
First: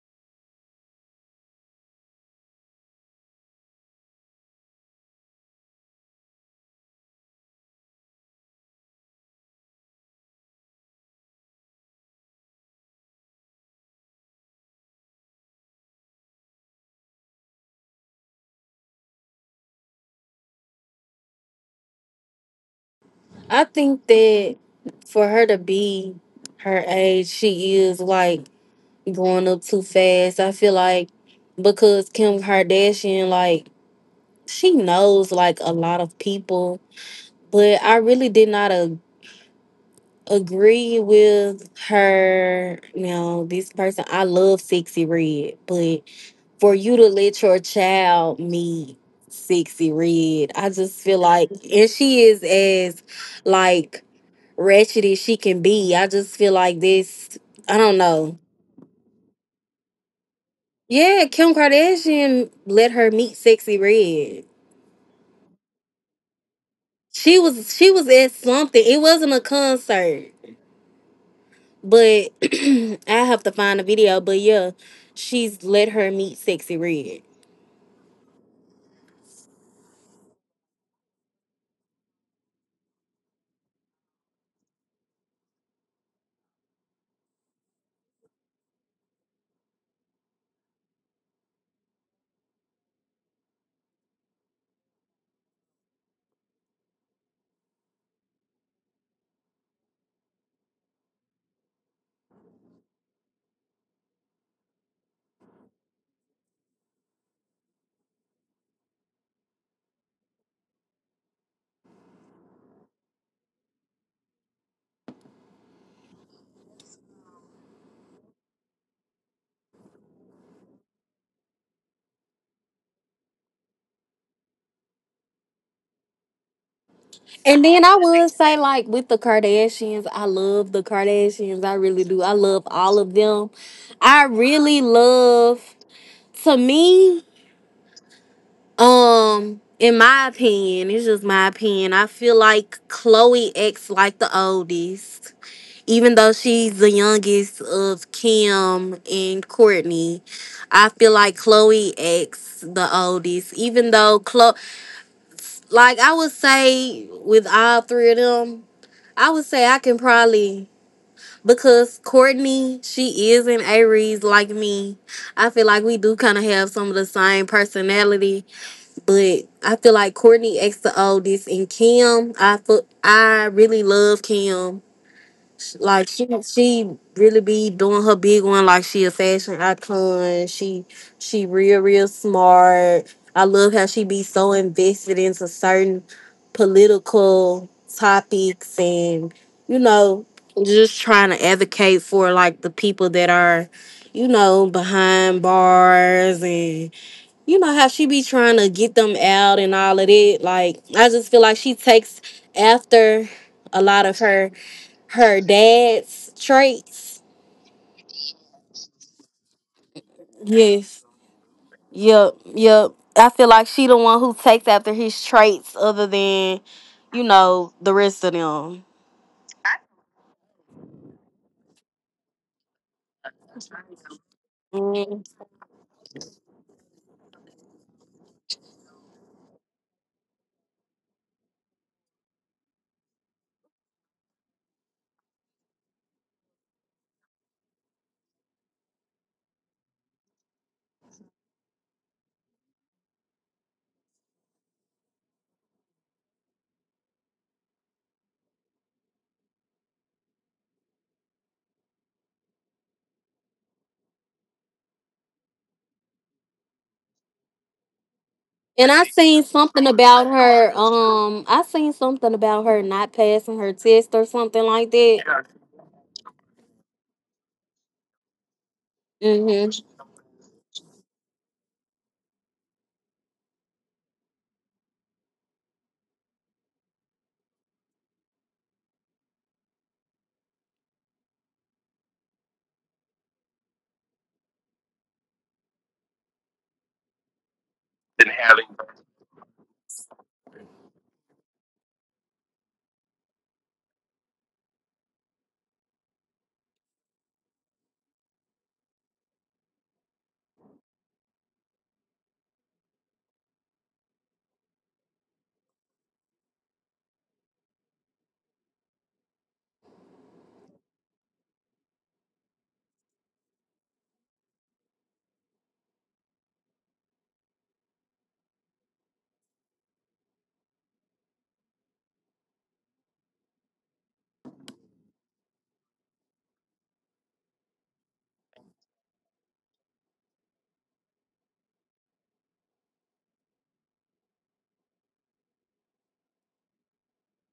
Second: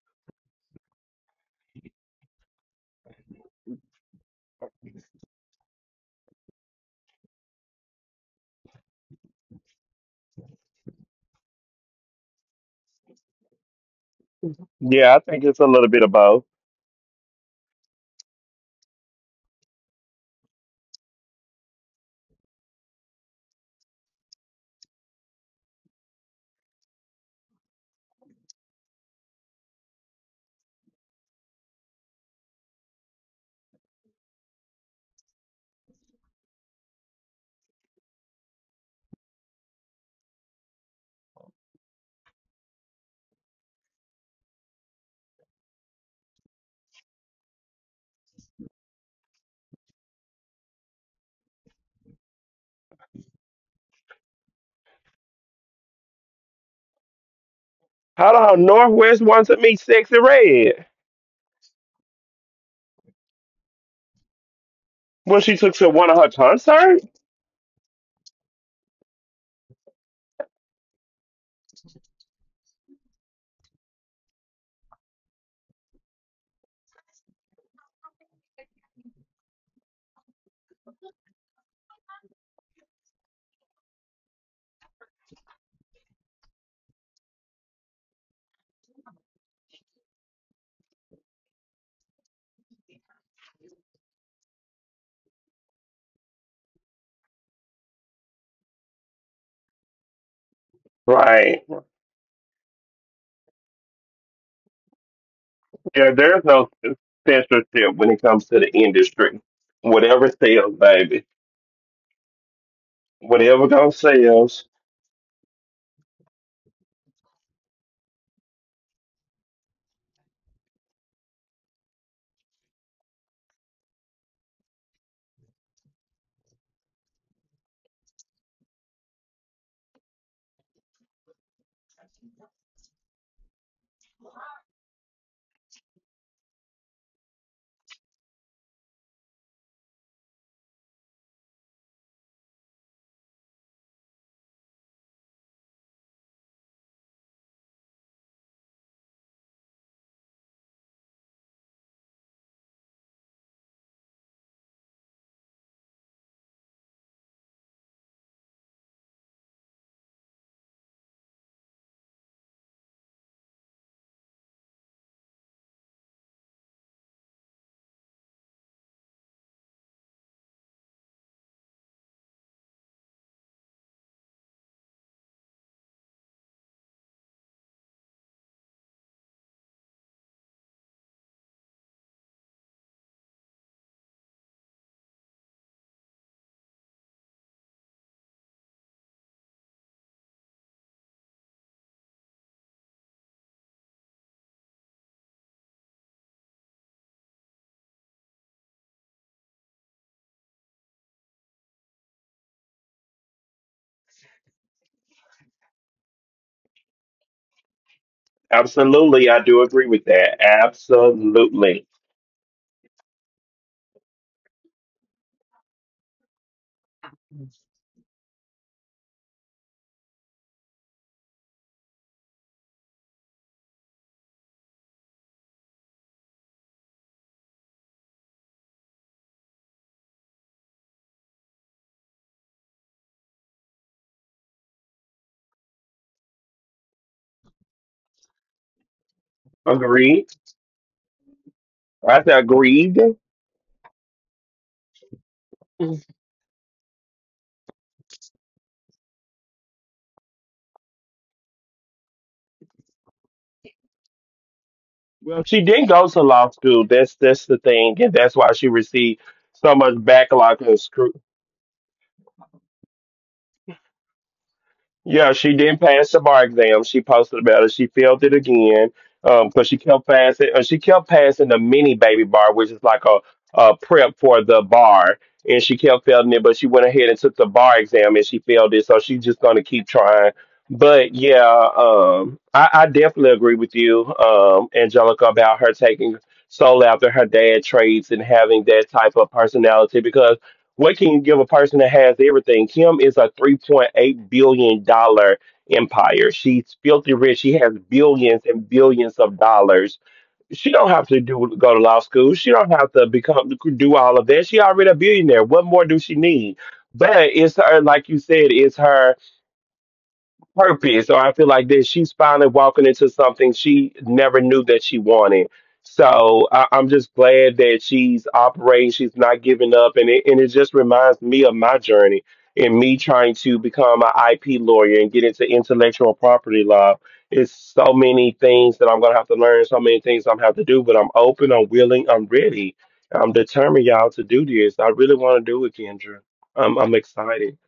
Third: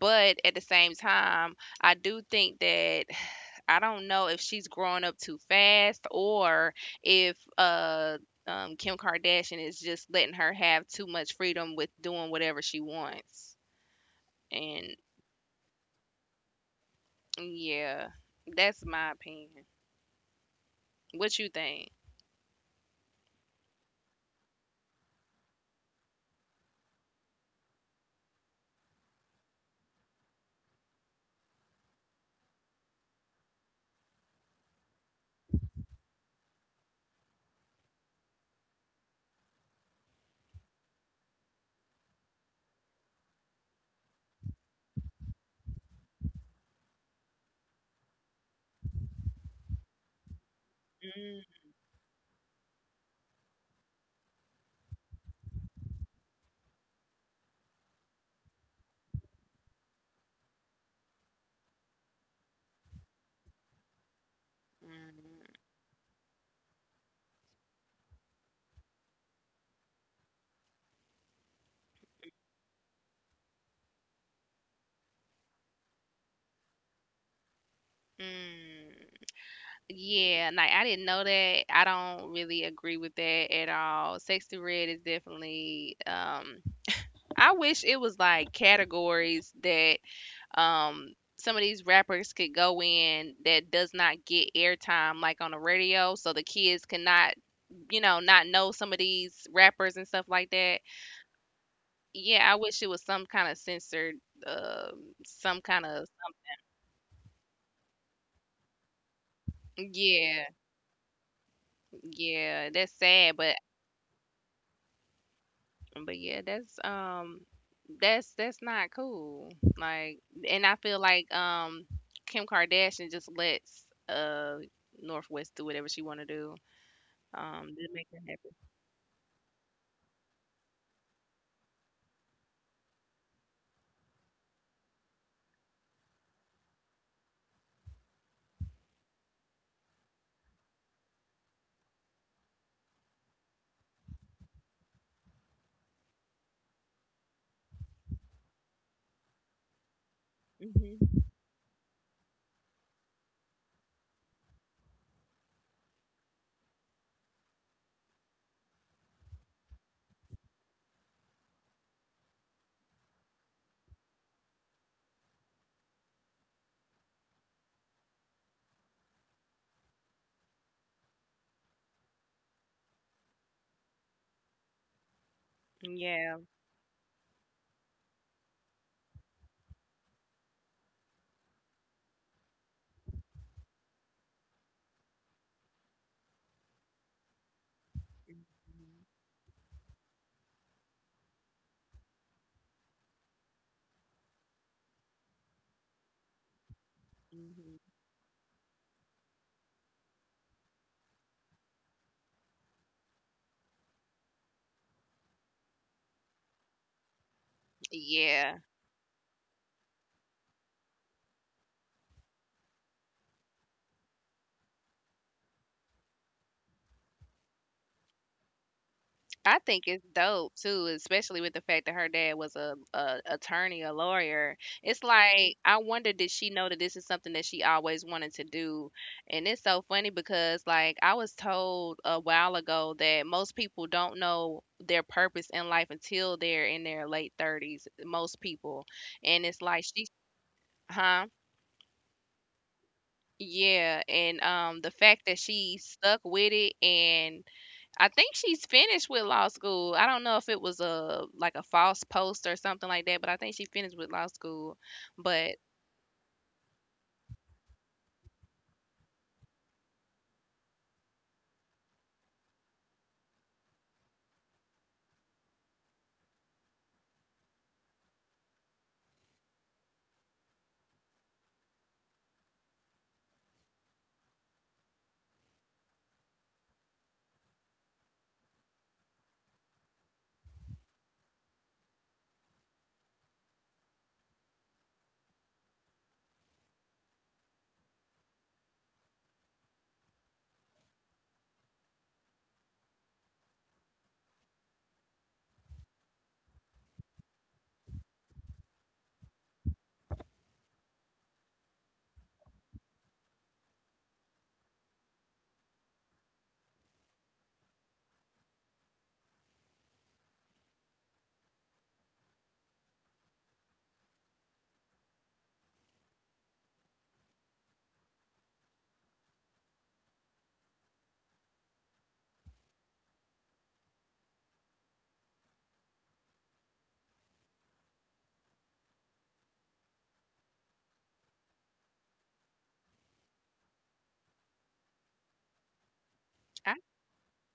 but at the same time, I do think that I don't know if she's growing up too fast or if Kim Kardashian is just letting her have too much freedom with doing whatever she wants. And
Yeah, I think it's a little bit of both.
yeah, that's my opinion. What you think?
I think that for her to be her age, she is like growing up too fast. I feel like because Kim Kardashian, like, she knows like a lot of people, but I really did not agree with her. You know, this person, I love Sexy Red, but for you to let your child meet Sexy Red, I just feel
Mm,
like, and she is as like ratchet as she can be. I just feel like this, I don't
How the
know.
hell Northwest wants to meet Sexy Red?
Yeah, Kim Kardashian let her meet Sexy Red.
Well, she
mm,
took to one of her concerts?
She was at something. It wasn't a concert. But (clears throat) I have to find a video. But yeah, she's let her meet Sexy Red.
mm. Yeah, like I didn't know that. I don't really agree with that at all. Sexy red is definitely I wish it was like categories that some of these rappers could go in that does not get airtime like on the radio, so the kids cannot, you know, not know some of these rappers and stuff like that.
Right.
Yeah, I wish it was some kind of censored, uh, some kind
Yeah,
of
there's no censorship when it comes to the industry. Whatever
yeah,
sells, baby.
yeah. That's sad,
Whatever gonna sells.
but yeah, that's not cool. Like, and I feel like Kim Kardashian just lets Northwest do whatever she want to do.
And then
To
I
make her
would
happy.
say, like, with the Kardashians, I love the Kardashians. I really do. I love all of them. I really love. To me, in my opinion, it's just my opinion, I feel like Chloe acts like the oldest, even though she's the youngest of Kim and Courtney. I feel
Mhm.
like Chloe acts the oldest. Even though Chloe, like I would say, with all three of them, I would say I can probably, because Courtney, she is an Aries like me. I feel like we do kind of have some of the same personality, but I feel like Courtney acts the oldest, and Kim, I feel I really love Kim, like she
Yeah.
she really be doing her big one. Like, she a fashion icon. She real real smart. I love how she be so invested into certain political topics, and you know just trying to advocate for like the people that are, behind bars, and you know how
Hmm.
she be trying to get them out and all of it. Like, I just feel like she takes after a lot of her dad's traits.
Yeah.
Absolutely, I do agree with that.
Yes.
Absolutely.
Yep. Yep. I feel like she the one who takes after his traits, other than, the rest of them.
I think it's dope too, especially with the fact that her dad was a attorney, a lawyer. It's
Mm.
like I wonder did she know that this is something that she always wanted to do? And it's so funny because like I was told a while ago that most people don't know their purpose in life until they're in their late 30s, most people. And it's like she
Agreed.
huh?
I said agreed.
Yeah, and the fact that she stuck with it and I think she's finished with law school. I don't know if it was a like a false post or something like that, but I think she finished with law school.
Well, she
But
didn't go to law school. That's the thing, and that's why she
And I
received
seen
so much
something about
backlash and
her.
scru-
I seen something about her not passing her test or something like
Yeah, she
that.
didn't pass the bar exam. She posted about it. She failed it again because she
Mm-hmm.
kept passing. She kept passing the mini baby bar, which is like a prep for the bar, and she kept failing it. But she went ahead and took the bar exam, and she failed it. So she's just gonna keep trying. But yeah, I definitely agree with you, Angelica, about her taking solo after her dad traits and having that type of personality because what can you give a person that has everything? Kim is a $3.8 billion dollar empire. She's filthy rich. She has billions and billions of dollars. She don't have to do go to law school. She don't have to become do all of that. She already a billionaire. What more do she need? But it's her, like you said, it's her purpose or I feel like that she's finally walking into something she never knew that she wanted. So I'm just glad that she's operating. She's not giving up. And it just reminds me of my journey and me trying to become an IP lawyer and get into intellectual property law. It's so many things that I'm going to have to learn, so many things I'm going to have to do, but I'm open, I'm willing, I'm ready. I'm determined, y'all, to do this. I really want to do it, Kendra. I'm,
I
I'm excited.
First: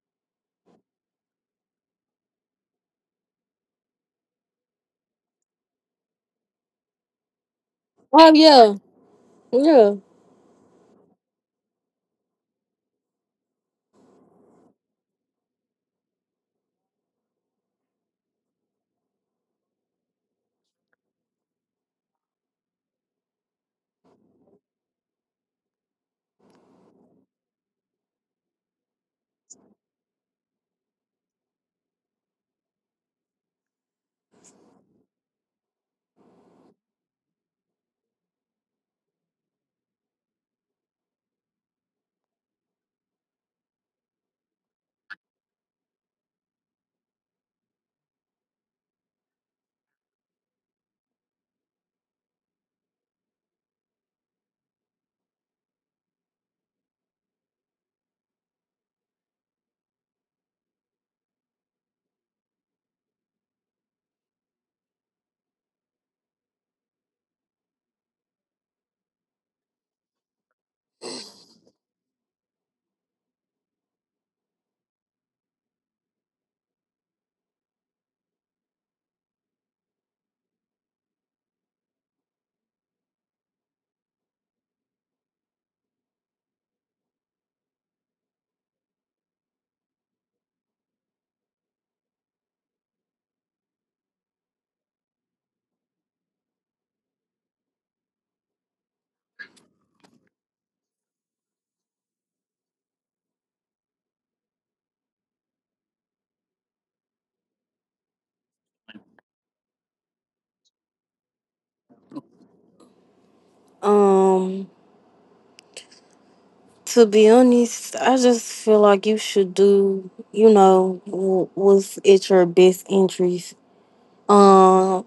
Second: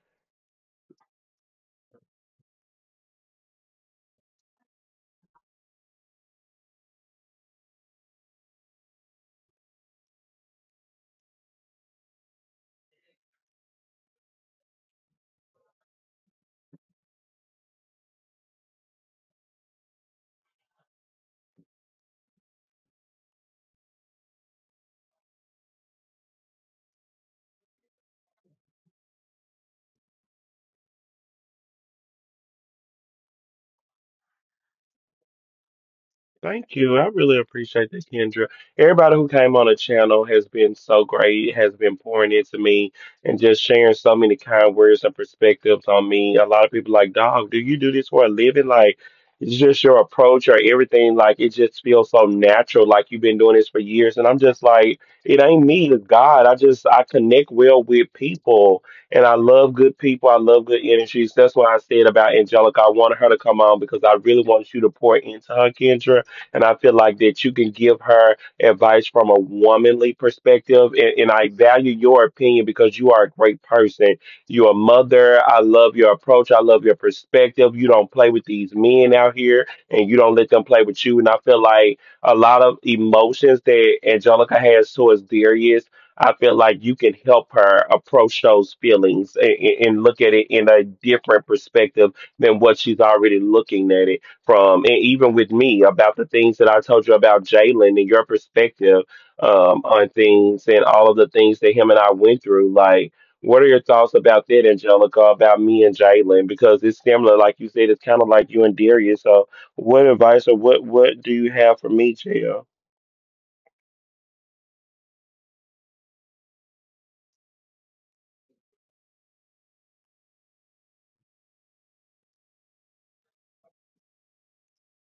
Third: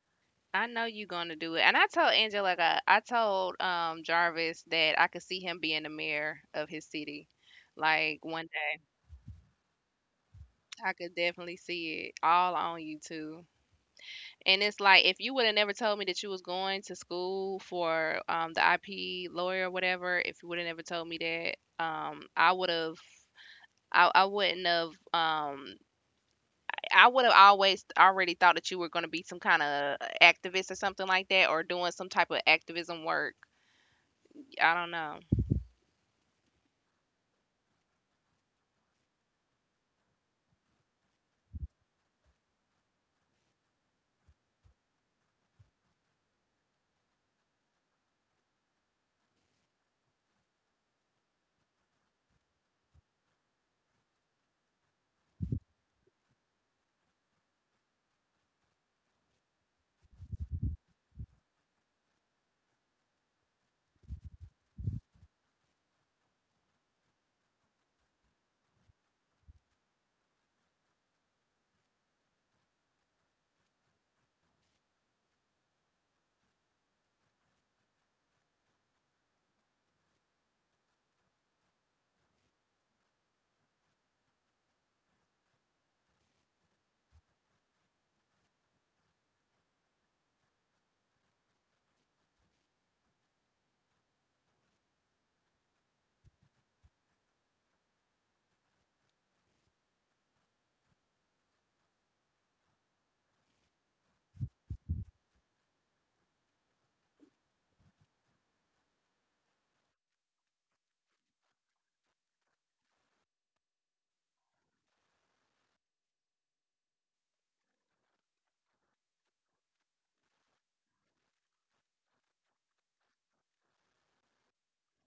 I know you're gonna do it. And I told Angela, like I told Jarvis that I could see him being the mayor of his city. Like
Oh
one
yeah,
day,
yeah.
I could definitely see it all on you too. And it's like if you would have never told me that you was going to school for the IP lawyer or whatever, if you would have never told me that, I would have I wouldn't have I would have always already thought that you were going to be some kind of activist or something like that or doing some type of activism work. I don't know.
Thank you. I really appreciate that, Kendra. Everybody who came on the channel has been so great, has been pouring into me and just sharing so many kind words and perspectives on me. A lot of people like, dog, do you do this for a living? Like, it's just your approach or everything. Like, it just feels so natural. Like, you've been doing this for years. And I'm just like, it ain't me, it's God. I connect well with people and I love good people. I love good energies. That's why I said about Angelica. I wanted her to come on because I really want you to pour into her, Kendra, and I feel like that you can give her advice from a womanly perspective. And I value your opinion because you are a great person. You're a mother. I love your approach. I love your perspective. You don't play with these men out here and you don't let them play with you. And I feel like a lot of emotions that Angelica has towards Darius. I feel like you can help her approach those feelings and, look at it in a different perspective than what she's already looking at it from, and even with me about the things that I told you about Jalen and your perspective on things and all of the things that him and I went through. Like, what are your thoughts about that, Angelica, about me and Jalen? Because it's similar, like you said, it's kind of like you and Darius. So, what advice or what do you have for me, Jill?
Um, to be honest, I just feel like you should do, what's at your best interest. Um.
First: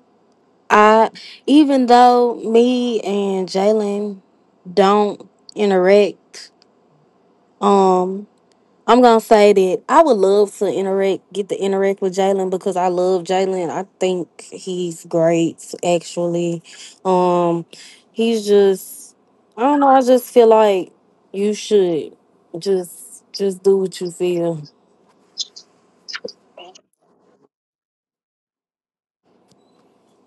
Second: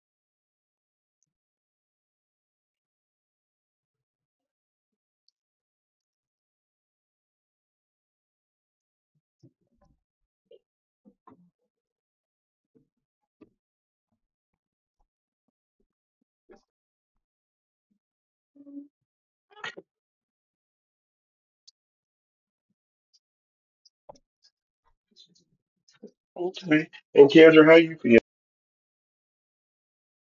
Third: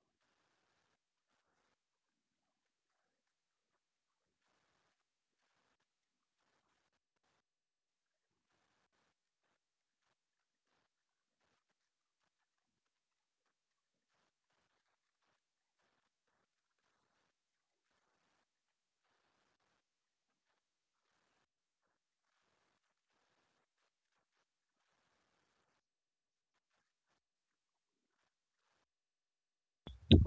I Even though me and Jalen don't interact, um, I'm gonna say that I would love to interact, get to interact with Jalen because I love Jalen. I think he's great, actually. Um, he's just, I don't know. I just feel like you should just do what you feel.
And Kendra, how you?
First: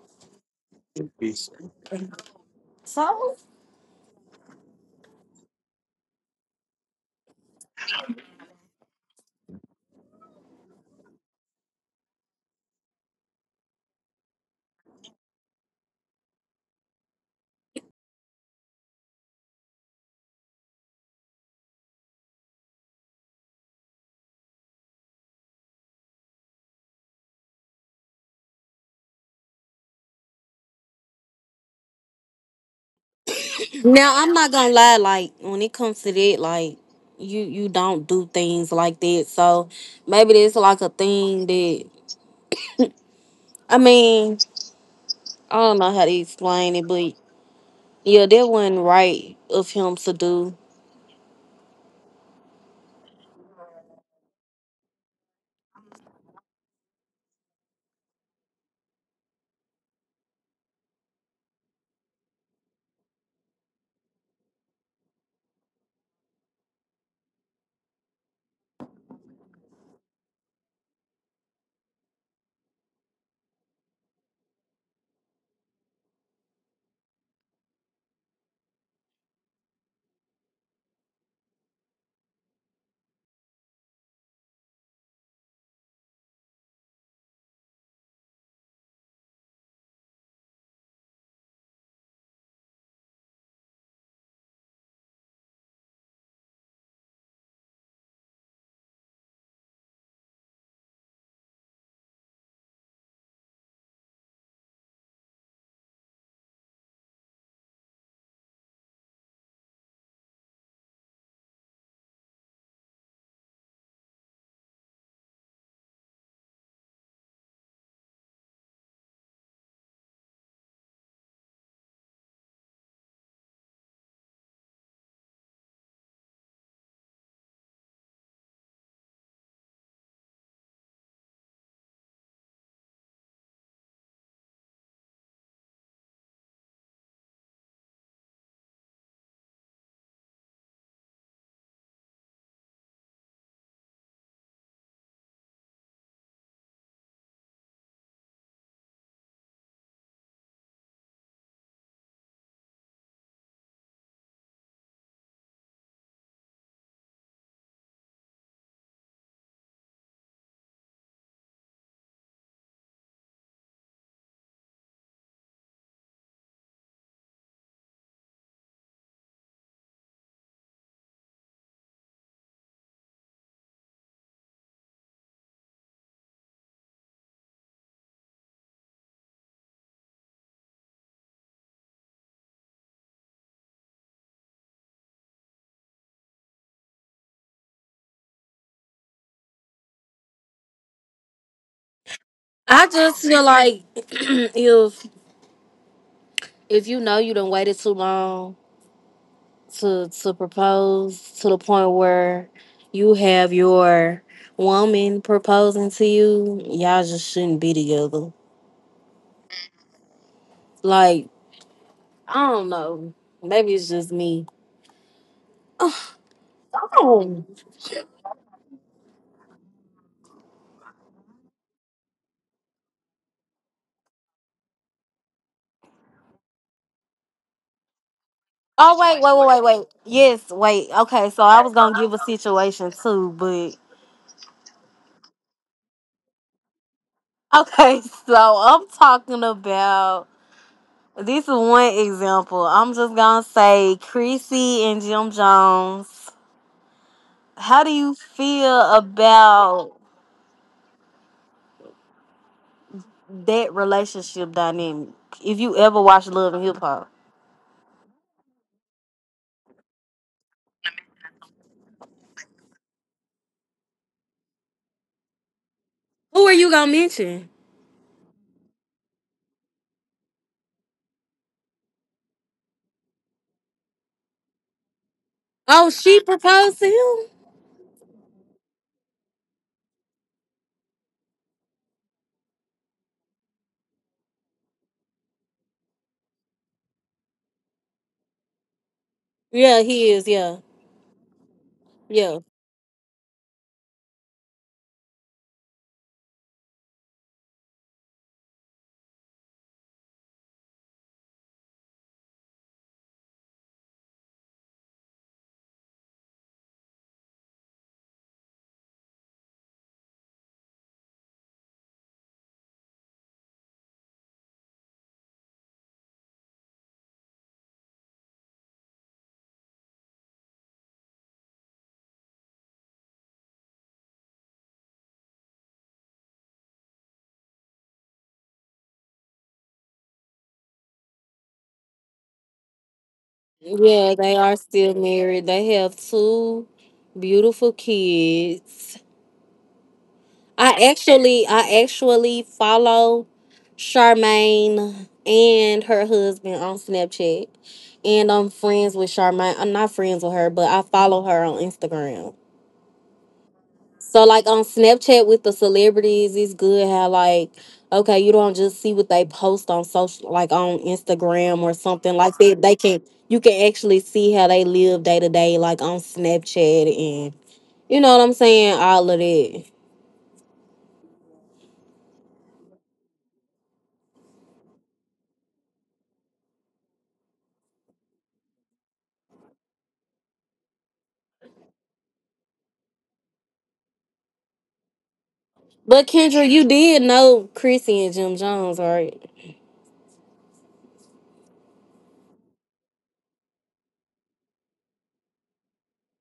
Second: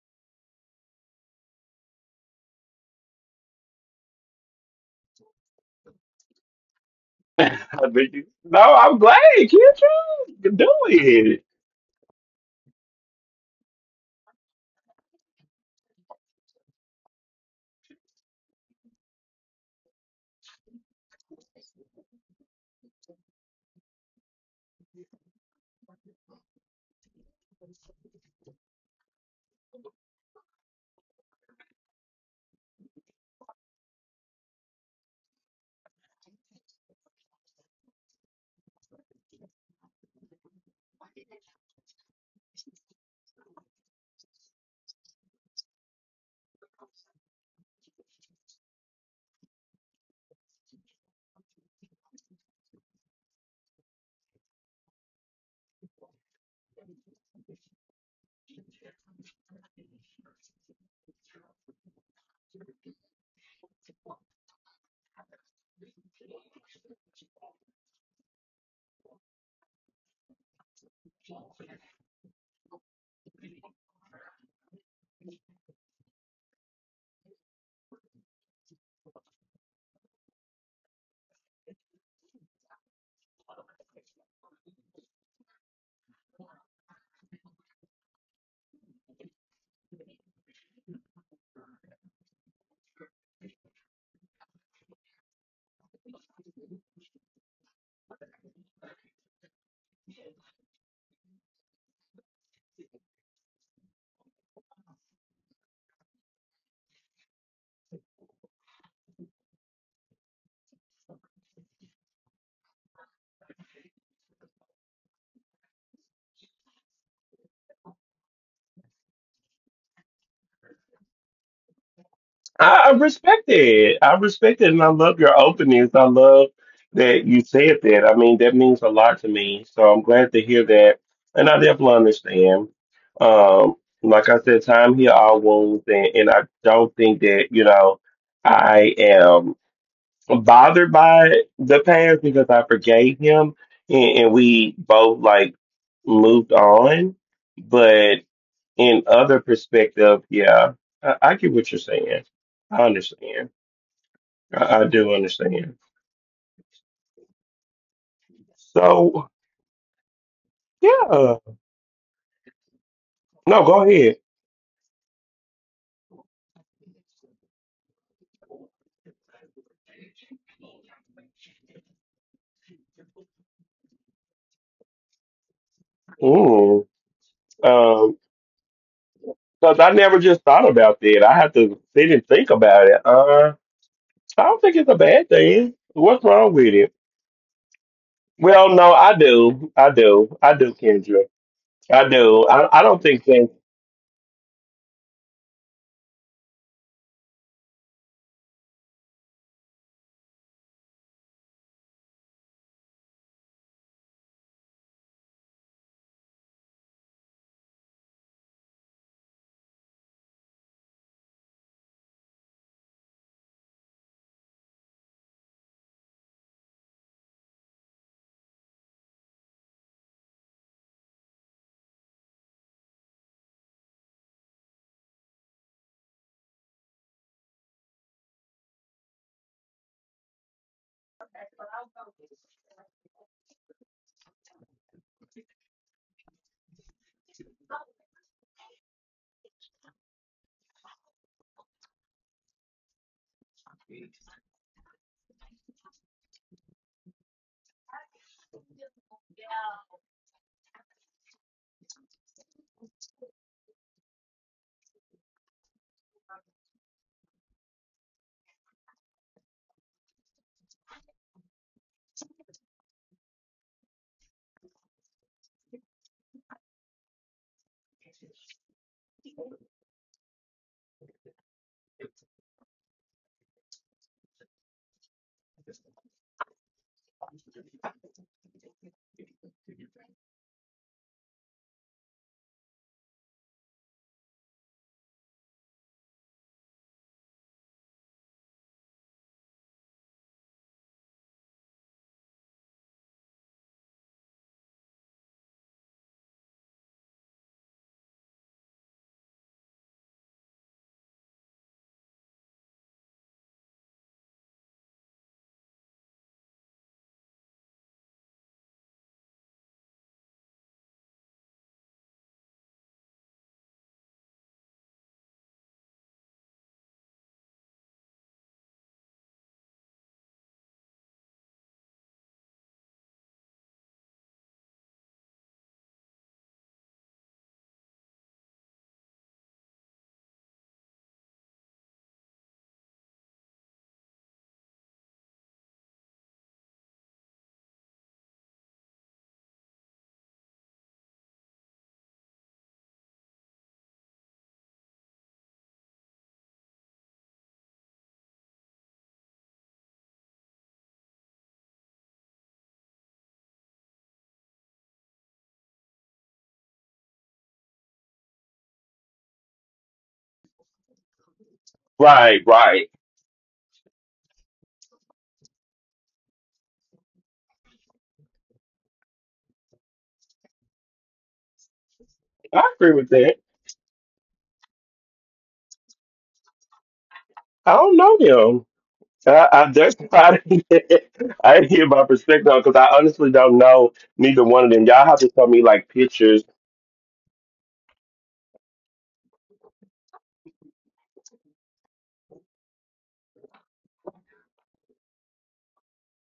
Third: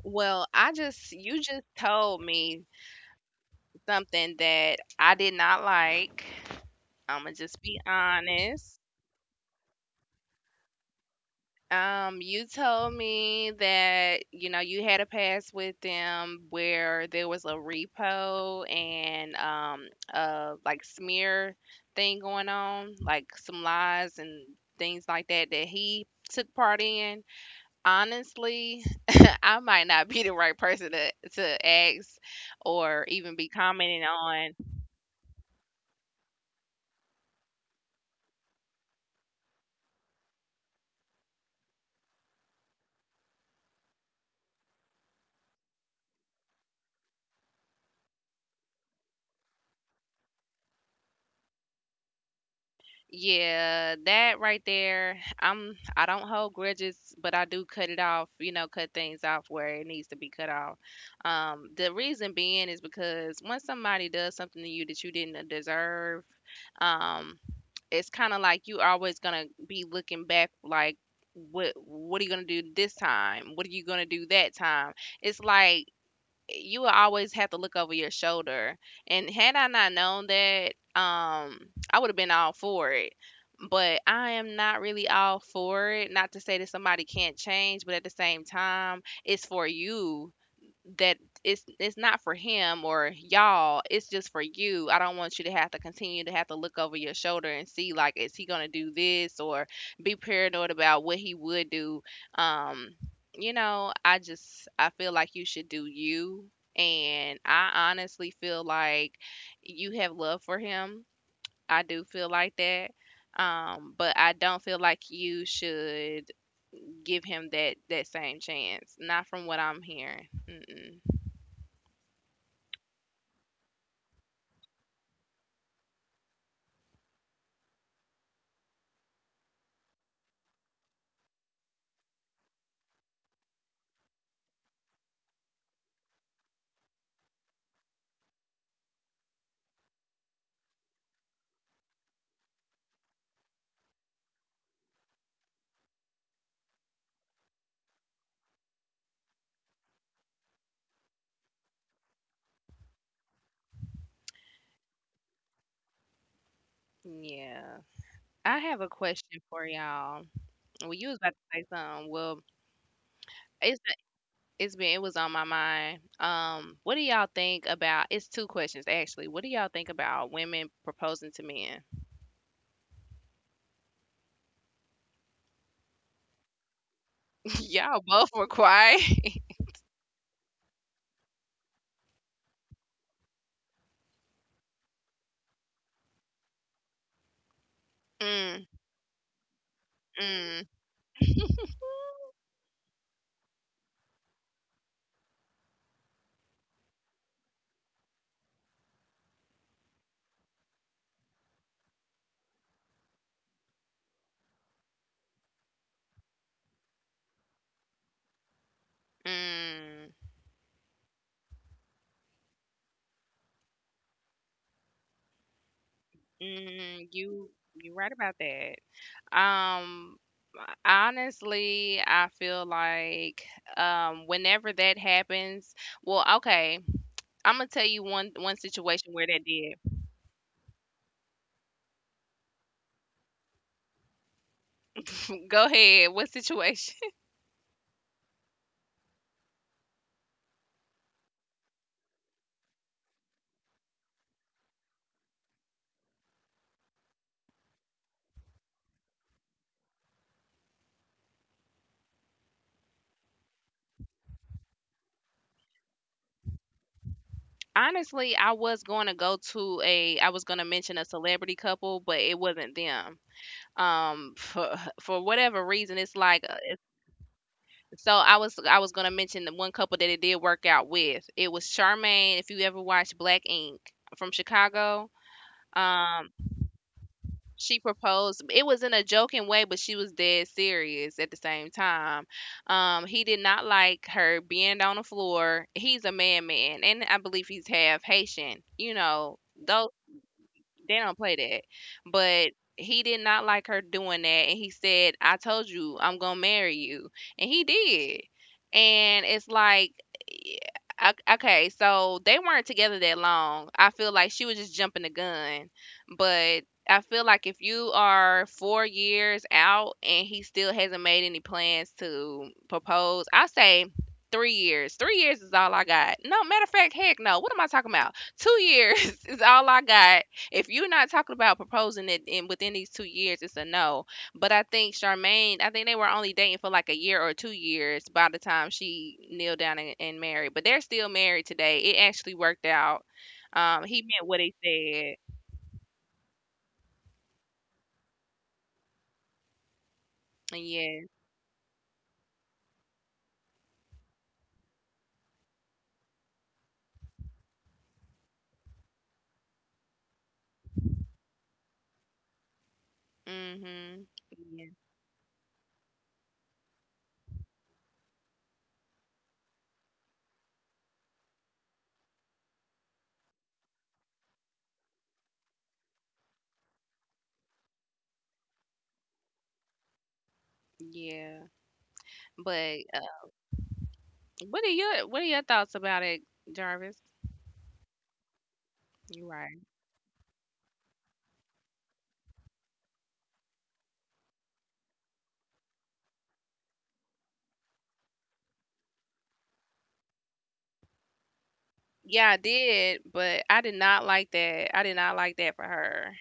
Well, I just you just told me
So.
something that I did not like. I'm gonna
(laughs)
just be
I no,
honest.
I'm glad, Kendra. Do it.
You told me that, you know, you had a pass with them where there was a repo and like smear thing going on, like some lies and things like that that he took part in. Honestly, (laughs) I might not be the right person to ask or even be commenting
Now, I'm not
on
gonna lie, like when it comes to that, like, you don't do things like that. So maybe it's like a thing that, I mean, I don't know how to explain it, but yeah, that wasn't right of him to do.
yeah, that right there. I'm I don't hold grudges, but I do cut it off, you know, cut things off where it needs to be cut off. The reason being is because once somebody does something to you that you didn't deserve, um, it's kind of like you always gonna be looking back like what are you gonna do this time? What are you gonna do that time? It's like you will always have to look over your shoulder. And had I not known that, I would have been all for it. But I am not really all for it. Not to say that somebody can't change, but at the same time, it's for you that it's not for him or y'all, it's just for you. I don't want you to have to continue to have to look over your shoulder and see like is he gonna do this or be paranoid about what he would do. Um, you know, I just I feel like you should do you and I honestly feel like you have love for him. I do feel like that. But I don't feel like you should give him that same chance. Not from what I'm hearing. Mm-mm.
I respect it. I respect it, and I love your openness. I love that you said that. I mean, that means a lot to me. So I'm glad to hear that, and I definitely understand. Um, like I said, time heals all wounds, and, I don't think that, you know, I am bothered by the past because I forgave him, and, we both like moved on. But in other perspective, yeah, I get what you're saying. I understand. I do understand.
Yeah. I have a
So
question for y'all. Well, you was about to
yeah,
say something. Well,
no,
it's
go ahead.
it was on my mind. What do y'all think about? It's two questions actually. What do y'all think about women proposing to men?
Mm.
(laughs) Y'all
Um,
both were quiet. (laughs)
because I never just thought about that. I had to sit and think about it. I don't think it's a bad thing. What's wrong with it?
Mm,
Well, no, I do. I do. I
mm,
do, Kendra. I do. I
I
don't
just
think
feel
that.
like (clears throat) if you know you done waited too long to propose to the point where you have your woman proposing to you, y'all just shouldn't be together.
mm,
Like, I don't know. Maybe it's just me.
mm,
Oh.
you right about that. Um, Honestly, I feel like whenever that happens, well, okay. I'm gonna tell you one
Oh,
situation
wait,
where
wait,
that
wait, wait,
did.
wait. Yes, wait. Okay, so I was gonna give a situation too, but
Go ahead. What situation? (laughs)
okay, (laughs) so I'm talking about, this is one example. I'm just gonna say Creasy and Jim Jones. How do you feel about that relationship dynamic? If you ever watch Love and Hip Hop.
Honestly, I was going to go to a. I was going to mention a celebrity couple, but it wasn't them. For (laughs) for whatever reason,
Who are you gonna mention?
so. I was going to mention the one couple that it did work out with. It was Charmaine. If you ever watched Black Ink from Chicago,
Oh, she
um,
proposed to him?
she proposed. It was in a joking way, but she was dead serious at the same time. He did not like her being on the floor. He's a man, man, and I believe he's half Haitian. You know,
Yeah,
those
he is, yeah.
they don't play that.
Yeah.
But he did not like her doing that. And he said, I told you I'm going to marry you. And he did. And it's like, yeah, o- okay, so they weren't together that long. I feel like she was just jumping the gun. But I feel like if you are 4 years out and he still hasn't made any plans to propose, I say 3 years. 3 years is all I got. No, matter of fact, heck no. What am I talking about? 2 years (laughs) is all I got if you're not talking about proposing it in within these 2 years, it's a no. But I think Charmaine, I think they were only dating for like a year or 2 years by the time she kneeled down and married. But they're still married today. It actually worked out. He
Yeah,
meant
they
what he
are still
said.
married. They have two beautiful kids. I
Yeah.
actually I actually follow Charmaine and her husband on Snapchat. And I'm friends with Charmaine. I'm not friends with her, but I follow her on Instagram.
Mhm.
So, like, on
Yeah.
Snapchat with the celebrities, it's good how like, okay, you don't just see what they post on social, like on Instagram or something like
Right,
that. They
right.
can You can actually see how they live day to day, like on Snapchat, and you know what I'm saying, all of that.
Yeah.
I
But
agree with that.
what are your thoughts about it, Jarvis?
I don't know,
You
I,
right.
I'm just (laughs) trying to get, (laughs) I didn't get my perspective on because I honestly don't know neither one of them. Y'all have to tell me like
But
pictures.
Kendra, you did know Chrissy and Jim Jones, right?
Yeah, I did, but I did not like that. I did not like that for her.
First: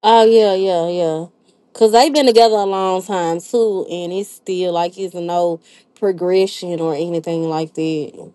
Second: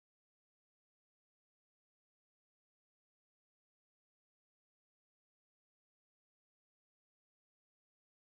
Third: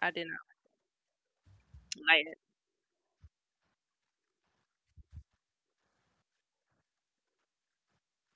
I
Oh
did not.
yeah, yeah, yeah. Cause they've been
Like
together a long time too, and it's still like it's no progression or anything like that.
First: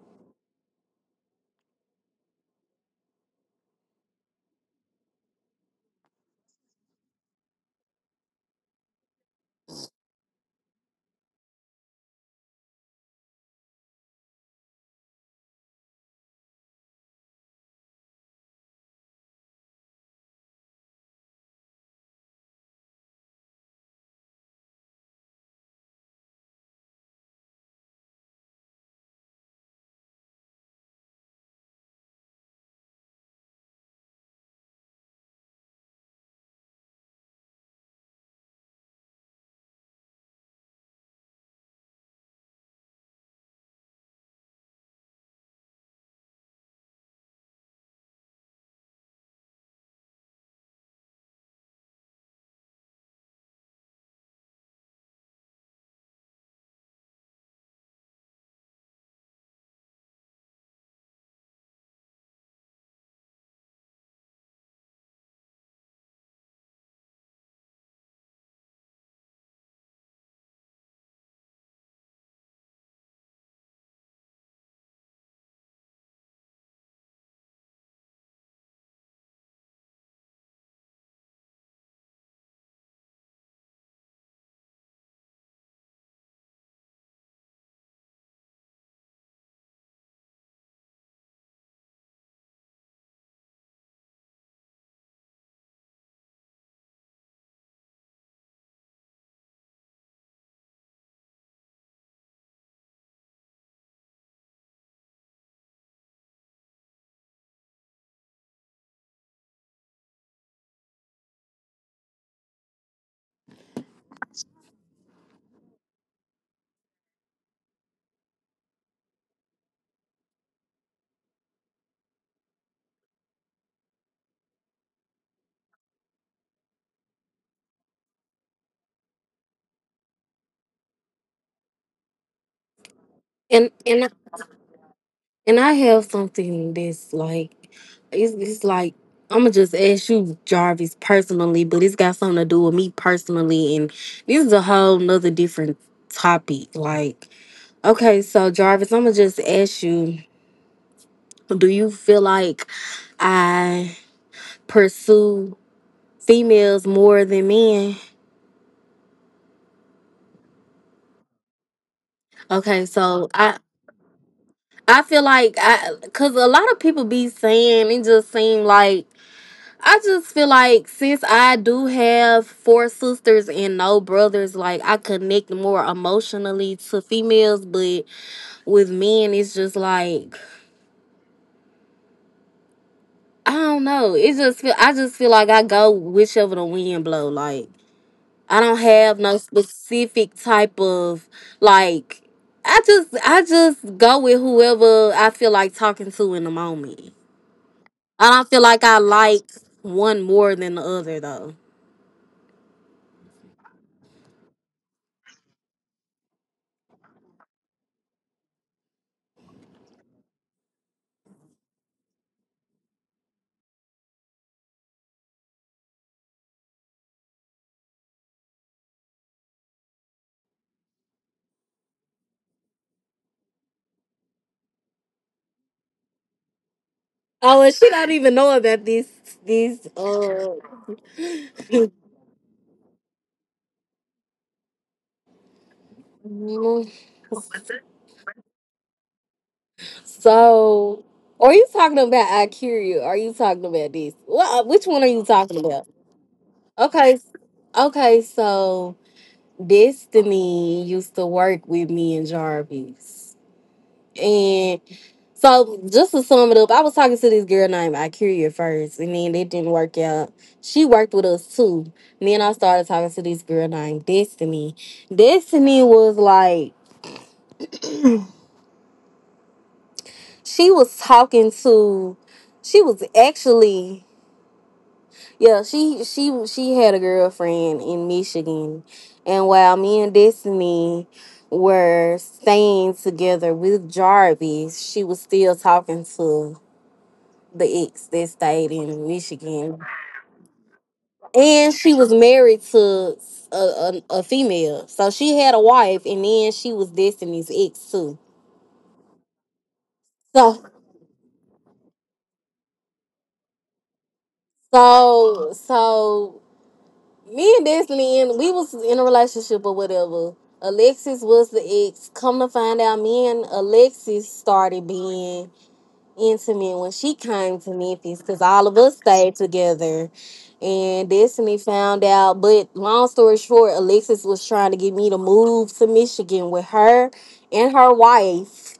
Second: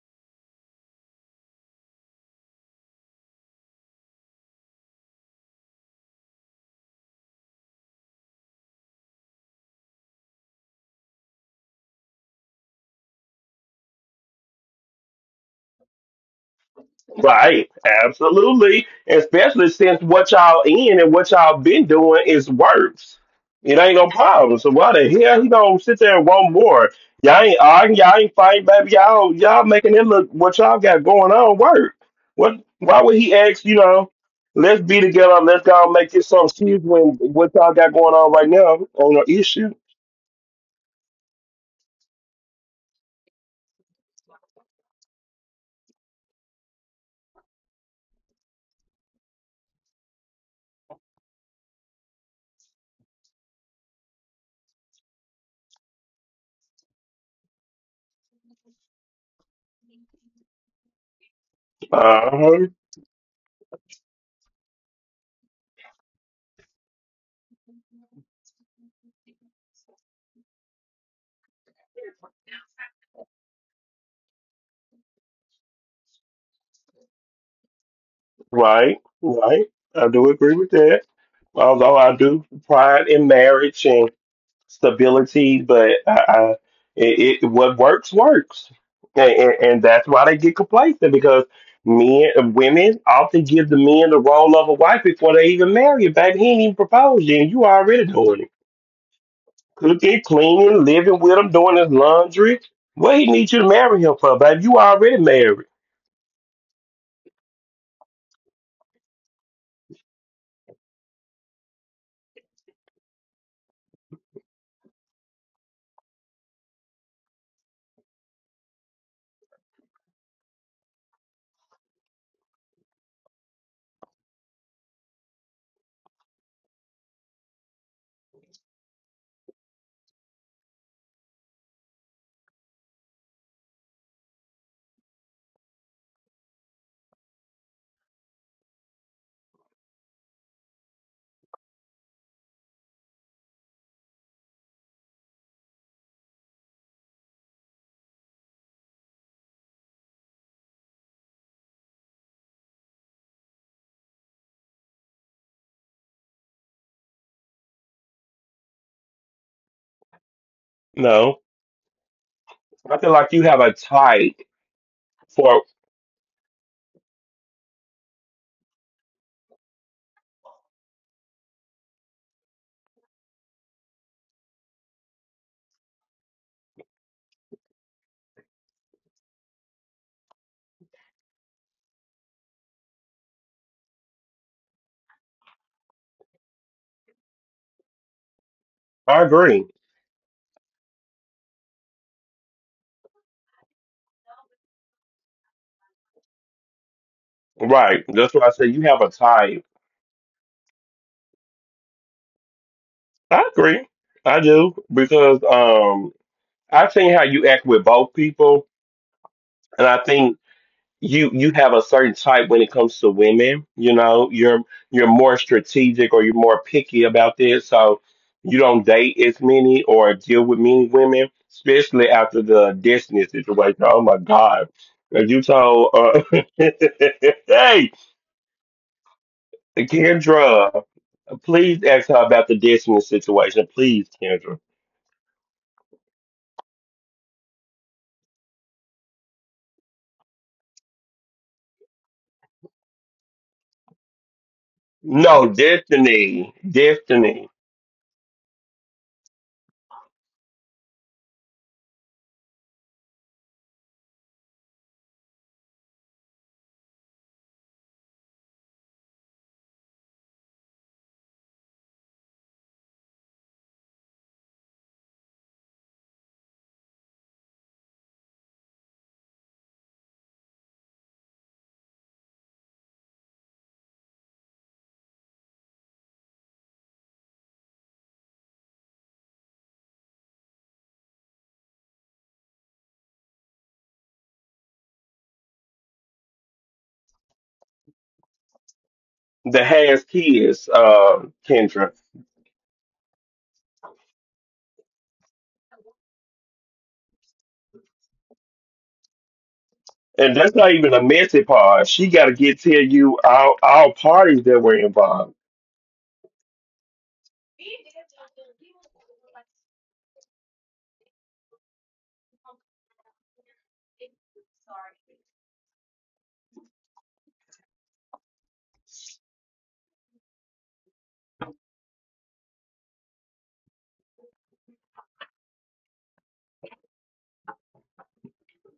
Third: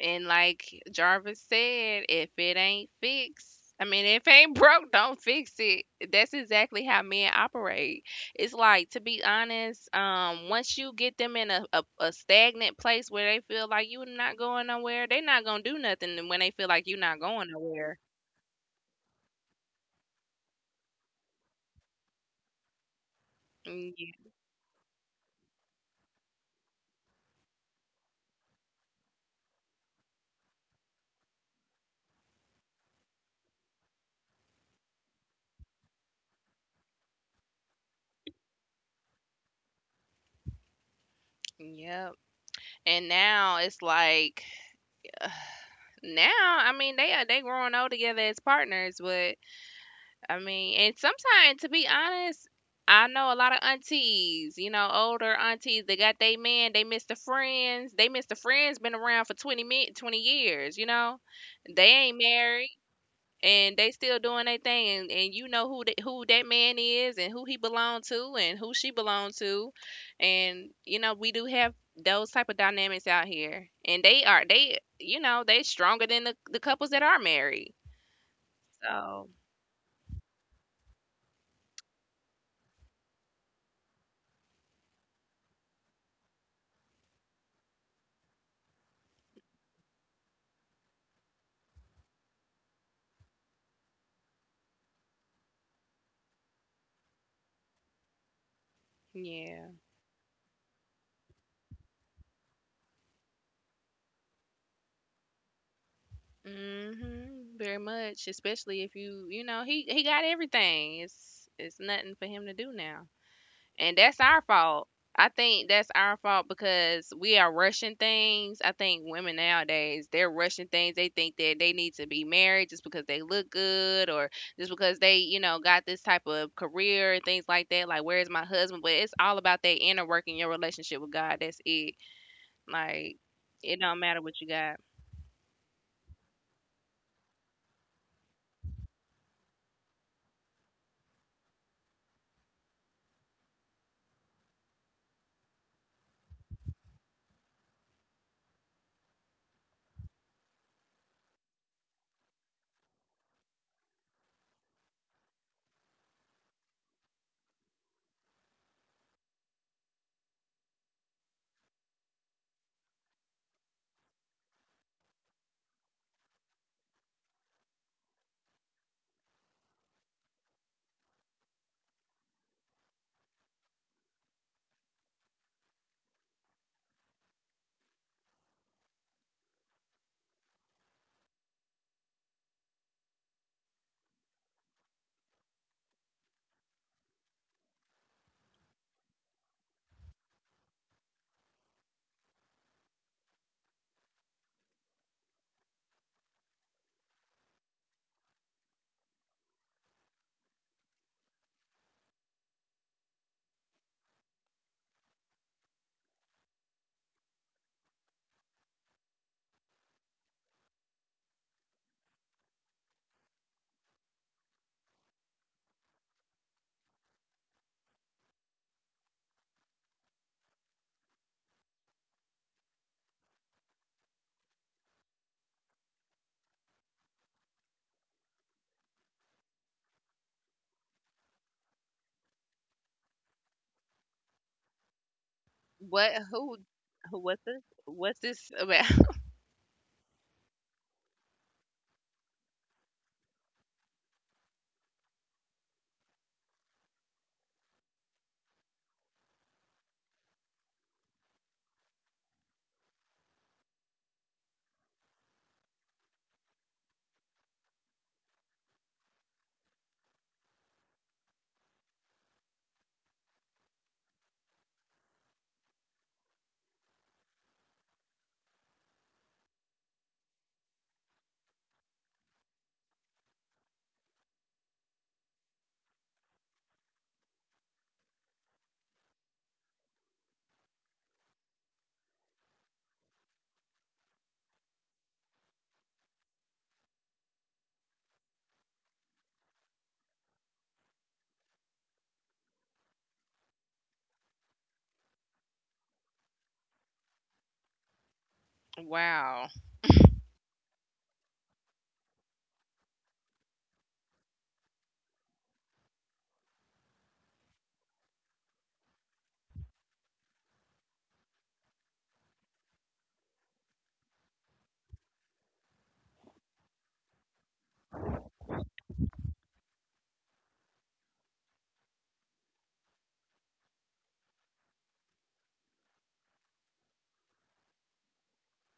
and like Jarvis said, if it ain't fixed, I mean, if it ain't broke, don't fix it. That's exactly how men operate. It's like, to be honest, once you get them in a stagnant place where they feel like you're not going nowhere, they're not going to do nothing when they feel like you're not going
Right,
nowhere.
absolutely. Especially since what y'all in and what y'all been doing is works. It
Mm,
ain't no
y-
problem. So why the hell he gonna sit there and want more? Y'all ain't arguing, y'all ain't fighting, baby. Y'all making it look what y'all got going on work. What why would he ask, you know, let's be together, let's go and make this some serious when what y'all got going on right now on an issue?
Yep. And now it's like, (sighs) now, I mean, they are they growing old together as partners, but I mean, and sometimes, to be honest, I know a lot of aunties, you know, older aunties, they got they man, they miss the friends. They miss the friends been around for 20, minutes, 20 years, you know. They ain't married
Uh-huh.
and they still doing their thing. And you know who that man is and who he belong to and who she belong to. And, you know, we do have those type of dynamics out here. And you know, they stronger than the couples that are married.
Right,
So,
right. I do agree with that. Although I do pride in marriage and stability, but it, what works works, and, and that's why they get complacent because men, women often give the men the role of a wife before they even marry you. Baby, he ain't even proposed yet, and you already doing it,
yeah.
cooking, cleaning, living with him, doing his laundry. What he need you to marry him for, babe? You already married.
Mhm, very much, especially if you, you know, he got everything. It's nothing for him to do now. And that's our fault. I think that's our fault because we are rushing things. I think women nowadays, they're rushing things. They think that they need to be married just because they look good or just because they, you know, got this type of career and things like that. Like, where's my husband? But it's all about that inner work in your relationship with God. That's it. Like,
And
it don't
and
matter what you got.
And I have something that's like, it's like, I'm gonna just ask you, Jarvis, personally, but it's got something to do with me personally. And this is a whole nother different topic. Like, okay, so Jarvis, I'm gonna just ask you, do you feel like I pursue females more than men?
No,
Okay,
I feel
so
like you
I.
have a type
I feel like
for.
cause a lot of people be saying it just seem like, I just feel like since I do have four sisters and no brothers, like, I connect more emotionally to females, but with men it's just like I don't know. It just feel I just feel like I go whichever the wind blow. Like, I don't have
I
no
agree.
specific type of, like, I just go with whoever I feel like talking to in the moment.
Right,
I
that's why I
don't feel
say you
like I
have a
like
type.
one more than the other though.
I agree. I do because I think how you act with both people, and I think you have a certain type when it comes to women. You know, you're more strategic or you're more picky about this, so you don't date as many or deal with many women, especially after the Destiny situation. Oh my God, if you told (laughs)
Oh, and she
hey
not even knowing that these these
Kendra, please
(laughs)
ask her about the Destiny situation, please, Kendra.
What? Who?
Mhm.
Who? What's this? What's this about? (laughs)
So, are you talking about Akira? Are you talking about this? What Which one are you
No,
talking about? Okay.
Destiny.
Okay, so Destiny used to work with me and Jarvis. And so, just to sum it up, I was talking to this girl named Akira first, and then it didn't work out. She worked with us too. And then I started talking to this girl named Destiny. Destiny was like, she was talking to, she was actually, yeah, she had a girlfriend in Michigan, and while me and Destiny were staying together with Jarvis, she was still talking to the ex that stayed in
That
Michigan,
has kids,
and
Kendra.
she was married to a female, so she had a wife, and then she was Destiny's ex too.
Wow.
And that's
so
not even a messy part. She got to get tell you all parties that were involved.
so so me and Destiny, and we was in a relationship or whatever. Alexis was the ex. Come to find out, me and Alexis started being intimate when she came to Memphis because all of us stayed together. And Destiny found out, but long story short, Alexis was trying to get me to move to Michigan with her and her wife.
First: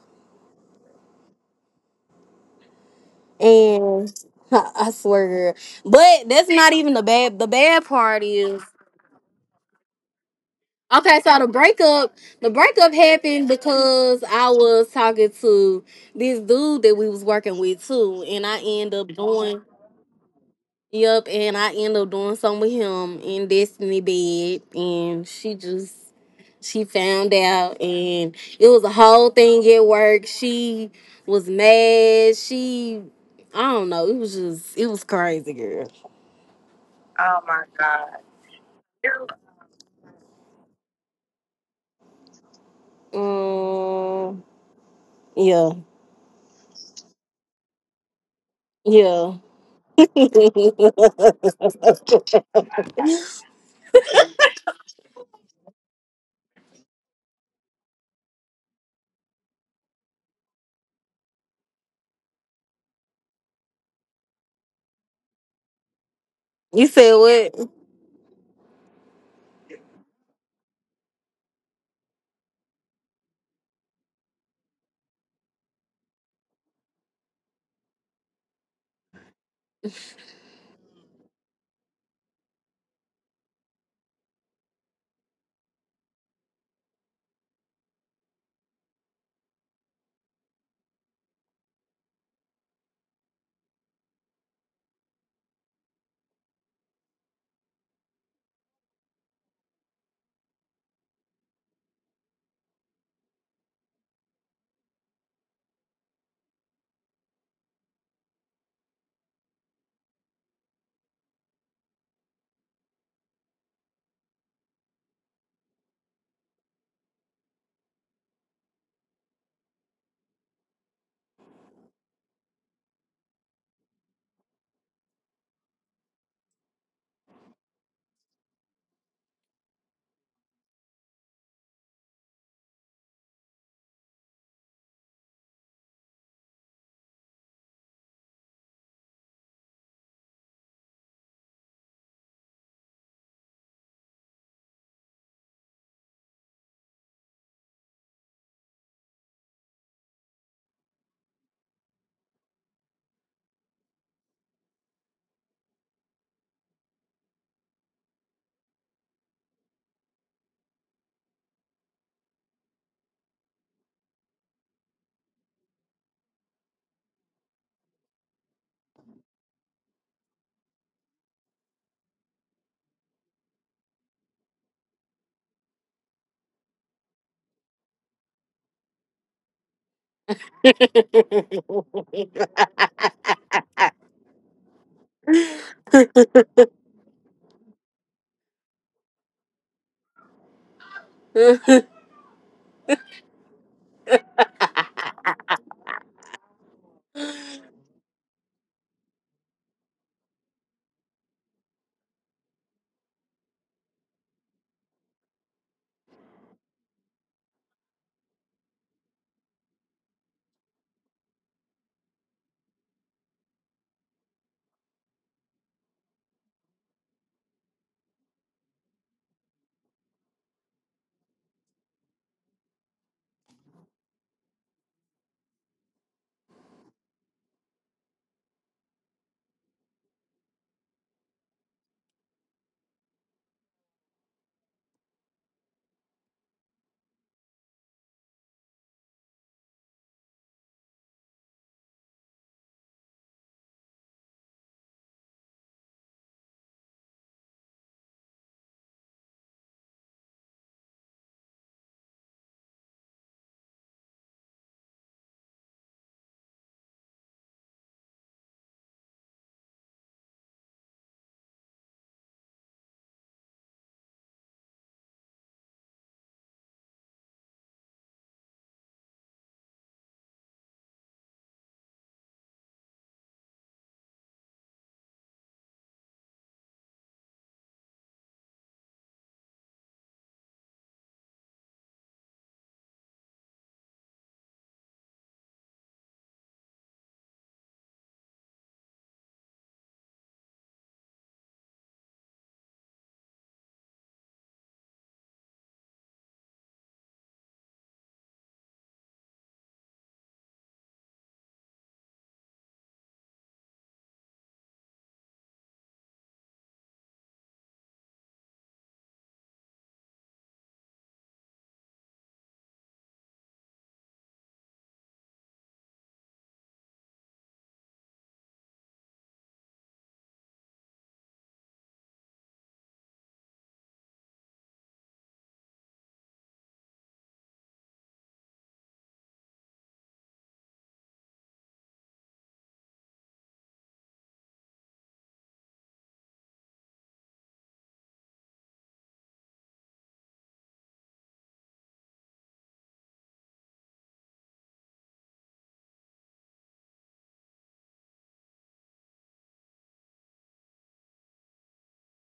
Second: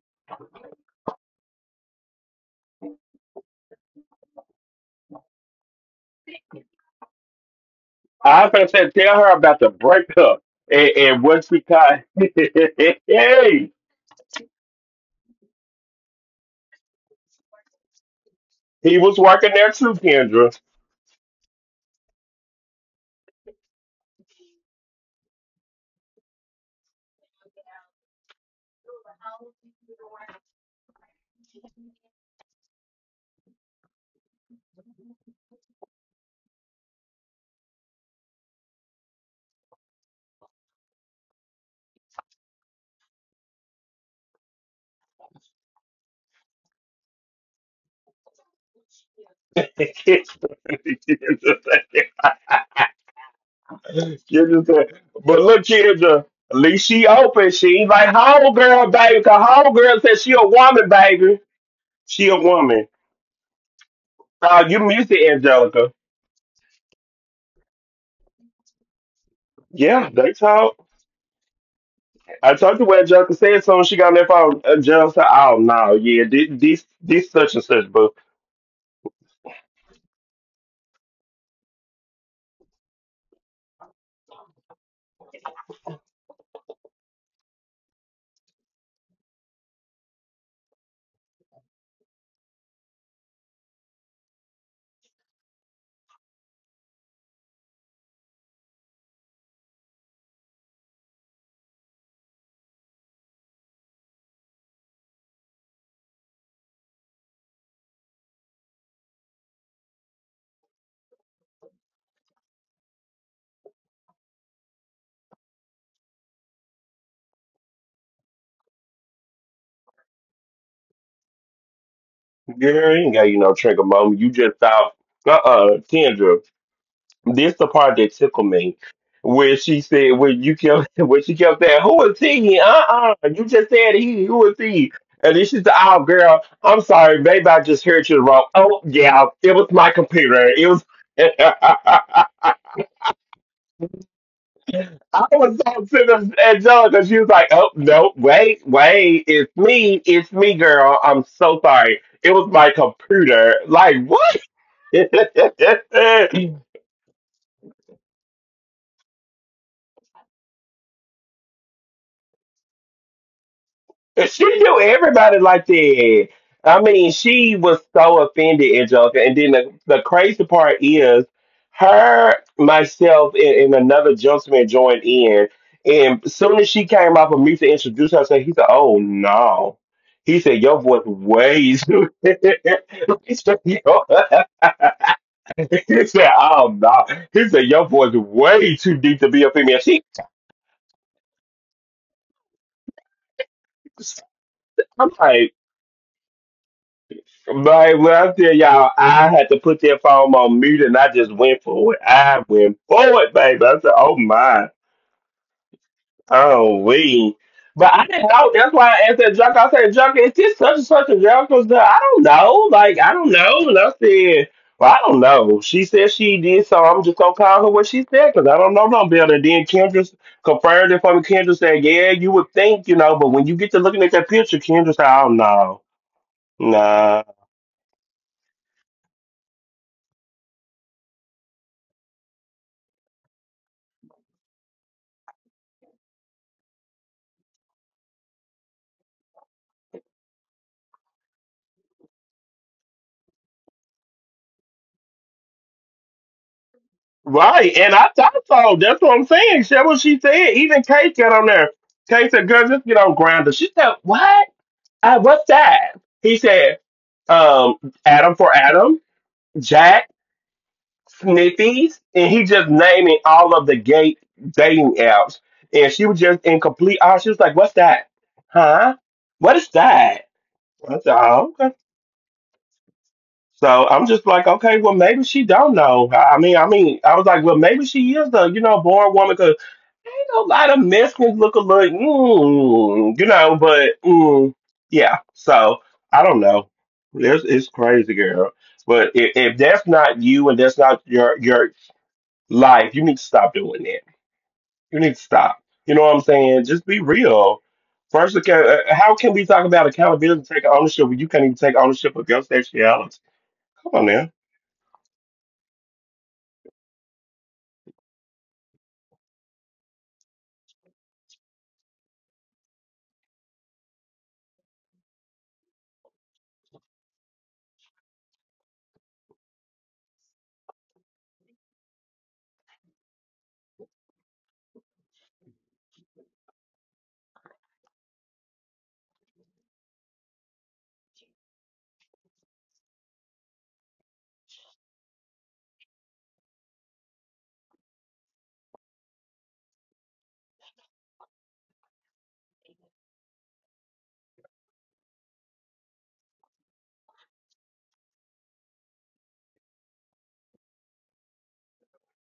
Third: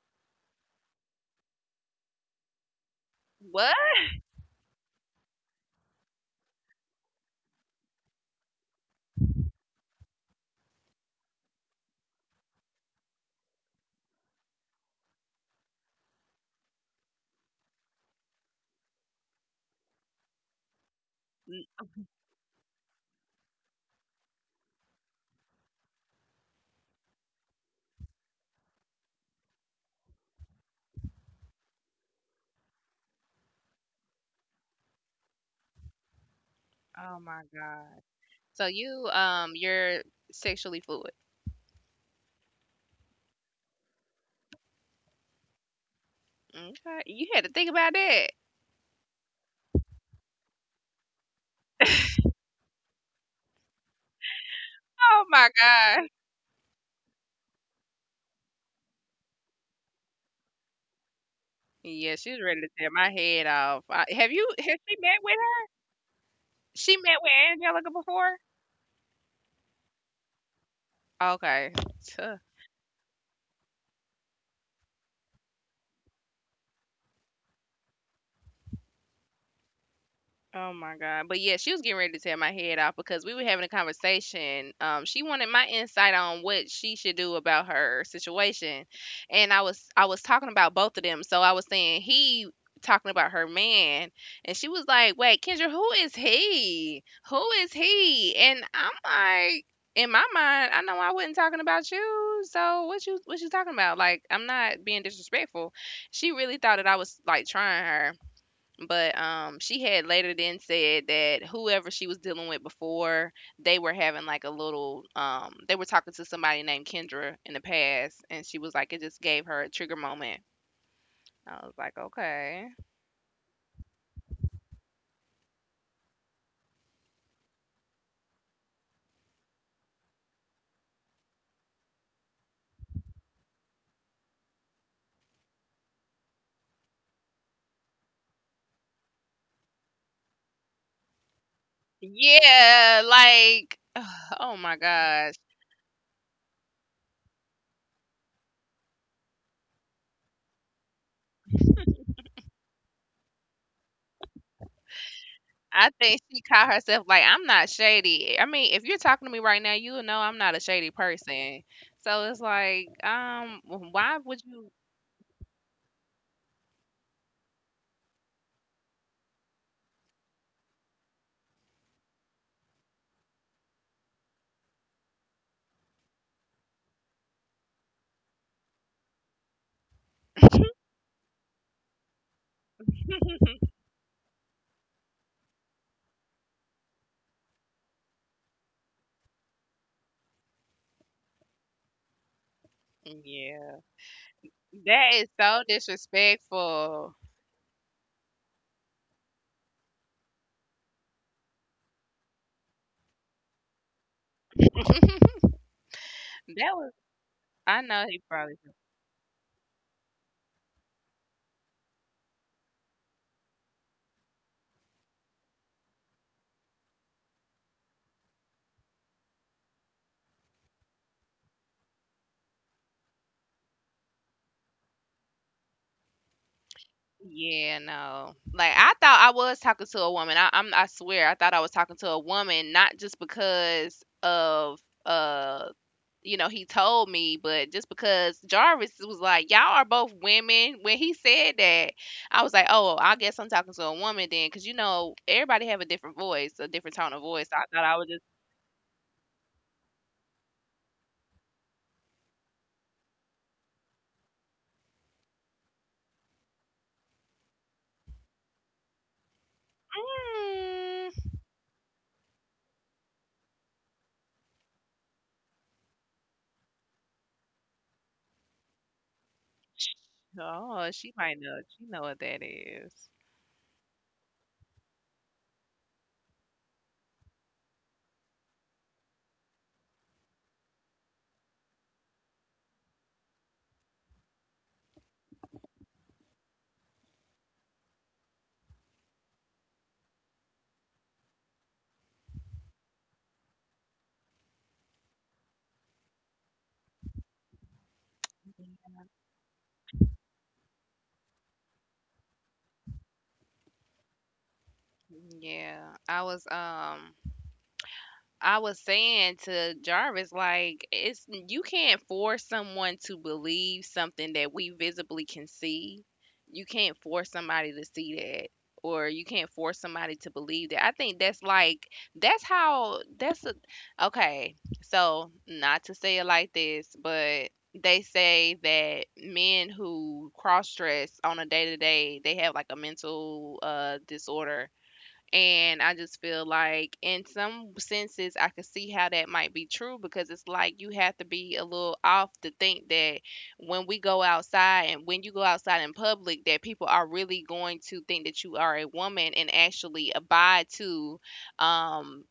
What?
And (laughs) I swear, girl. But that's not even the bad. The bad part
I
is,
was going to tell her about the breakup. And,
okay,
and
so
once we caught, (laughs)
the breakup happened
hey,
because I was talking to this dude that we was working with too, and I end
he
up
was working
doing,
there too, Kendra.
yep, and
N-
I end up doing something with him in Destiny bed, and she found out, and it was a whole thing at work. She was mad. She, I don't know. It was just, it was crazy, girl.
Oh my God. So you're sexually fluid.
Um, yeah,
Okay. You had to think about that.
yeah.
(laughs) Kendra said,
(laughs)
Kendra said,
Oh
but
my
look,
God.
Kendra, at least she open. She ain't like home girl, baby. Cause home girl said she a woman, baby.
Yeah,
She a
she's ready to
woman.
tear my head off. I, have you? Has
You
she met
music,
with her?
Angelica.
You
She
said
met with
what?
Angelica before.
Yeah, that's how
Okay.
I told you what Angelica said. So when she got on that phone. Angelica said, "Oh no, yeah, this such and such, but
Oh my god. But yeah, she was getting ready to tear my head off because we were having a conversation. She wanted my insight on what she should do about her situation. And I was talking about both of them. So I was saying he talking about her man and she was like, "Wait, Kendra, who is he? Who is he?" And I'm like, in my mind, I know I wasn't talking about you. So what you talking about? Like I'm not being disrespectful. She really thought that I was like trying her. But she had later then said that whoever she was dealing with before, they were having like a little, they were talking to somebody named Kendra in the past, and she was like, it just gave her a trigger moment. I was like, okay.
girl, you ain't got you no trigger moment. You just thought, Kendra. This the part that tickled me, where she said, when you kept, (laughs) when she kept saying, who is he? You just said he. Who is he? And then she said, oh girl, I'm sorry, maybe I just heard you wrong. Oh yeah, it was my computer. It was." (laughs)
Yeah, like, (sighs) oh my
I
gosh.
was so sick of Angelica. She was like, "Oh no, wait, it's me, girl. I'm so sorry. It was my computer. Like
I think she
what?
caught
(laughs)
herself like, I'm not shady. I mean, if you're talking to me right now, you know I'm not a shady person. So it's like, why would
She
you?
knew everybody like that. I mean, she was so offended, Angelica. And then the crazy part is her, myself, and another gentleman joined in. And soon as she came up and me to introduce herself, he said, Oh no. He said, Your voice way
(laughs)
too (laughs) He
(laughs)
said, "Your-" (laughs) He said, Oh no. He said, Your voice way too deep to be a female. She
What
Yeah.
I'm
That is
like,
so disrespectful.
Right, well, I tell y'all, I had to put that phone on mute and I just went for it. I went for it, baby. I said, oh my,
That
oh
was
we.
I
But
know
I
he
didn't know.
probably
That's why I asked that junk. I said, junk, is this such and such a junk? Because I don't know. Like, I don't know. And I said, well, I don't know. She said she did, so I'm just going to call her what she said because I don't know no better. And then Kendra confirmed it for me. Kendra said, yeah, you would think, you know, but when you get to looking at that picture, Kendra said, oh no, no.
Yeah, no. Like I thought I was talking to a woman. I swear I thought I was talking to a woman not just because of uh you know, he told me, but just because Jarvis was like, "Y'all are both women." When he said that, I was like, "Oh, I guess I'm talking to a woman then," because you know, everybody have a different voice, a different tone of voice. I
Right,
thought
and
I was
I
just,
thought so. That's what I'm saying. That's what she said. Even Kate got on there. Kate said, "Girl, just get on grinder." She said, "What? What's that?" He said, "Um, Adam for Adam, Jack,
hmm.
Sniffies," and he just naming all of the gay dating apps. And she was just in complete awe. She was like, "What's that? Huh? What is that?"
Oh,
I That's
she might know.
"Okay."
She know what that is.
So I'm just like, okay, well, maybe she don't know. I mean, I was like, well, maybe she is the, you know, born woman because ain't a lot of Mexicans look alike, you know. But yeah, so I don't know. It's crazy, girl. But if that's not you and that's not your life, you need to stop doing that. You need to stop. You know what I'm saying? Just be real. First, how can we talk about accountability, take ownership when you can't even take ownership of your sexuality? Come on now.
Mm-hmm. Yeah, I was um I was saying to Jarvis like it's you can't force someone to believe something that we visibly can see. You can't force somebody to see that or you can't force somebody to believe that. I think that's like that's how that's a, okay. So, not to say it like this, but they say that men who cross dress on a day to day, they have like a mental disorder. And I just feel like, in some senses, I could see how that might be true because it's like you have to be a little off to think that when we go outside and when you go outside in public, that people are really going to think that you are a woman and actually abide to um,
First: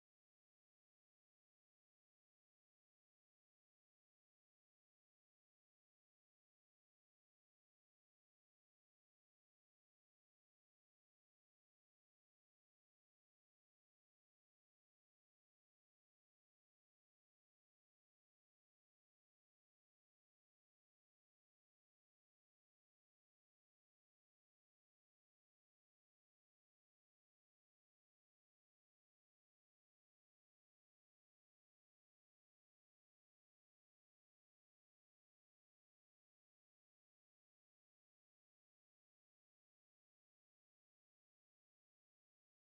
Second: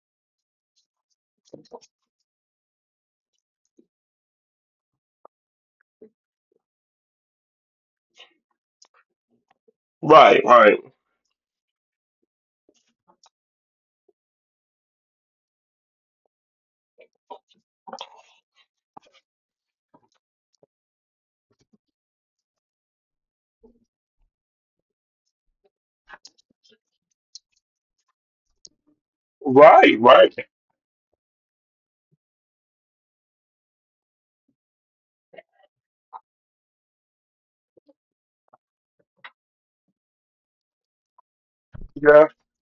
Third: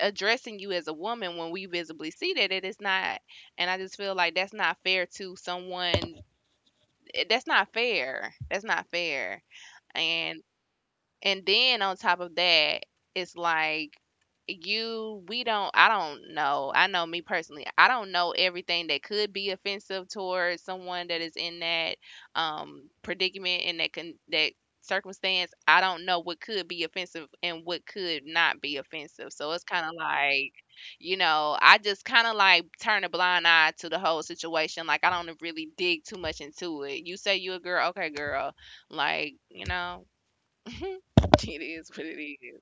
addressing you as a woman when we visibly see that it is not. And I just feel like that's not fair to someone. That's not fair. That's not fair. And
Right, right,
and then on top of that, it's like you we don't I don't know. I know me personally. I don't know everything that could be offensive towards someone that is in that predicament and that can that circumstance. I don't know what could be offensive and what could not be offensive. So it's kind of
right, right.
like, you know, I just kind of like turn a blind eye to the whole situation. Like I don't really dig too much into it. You say you a girl, okay girl. Like, you know, (laughs) it is what it
Yeah,
is.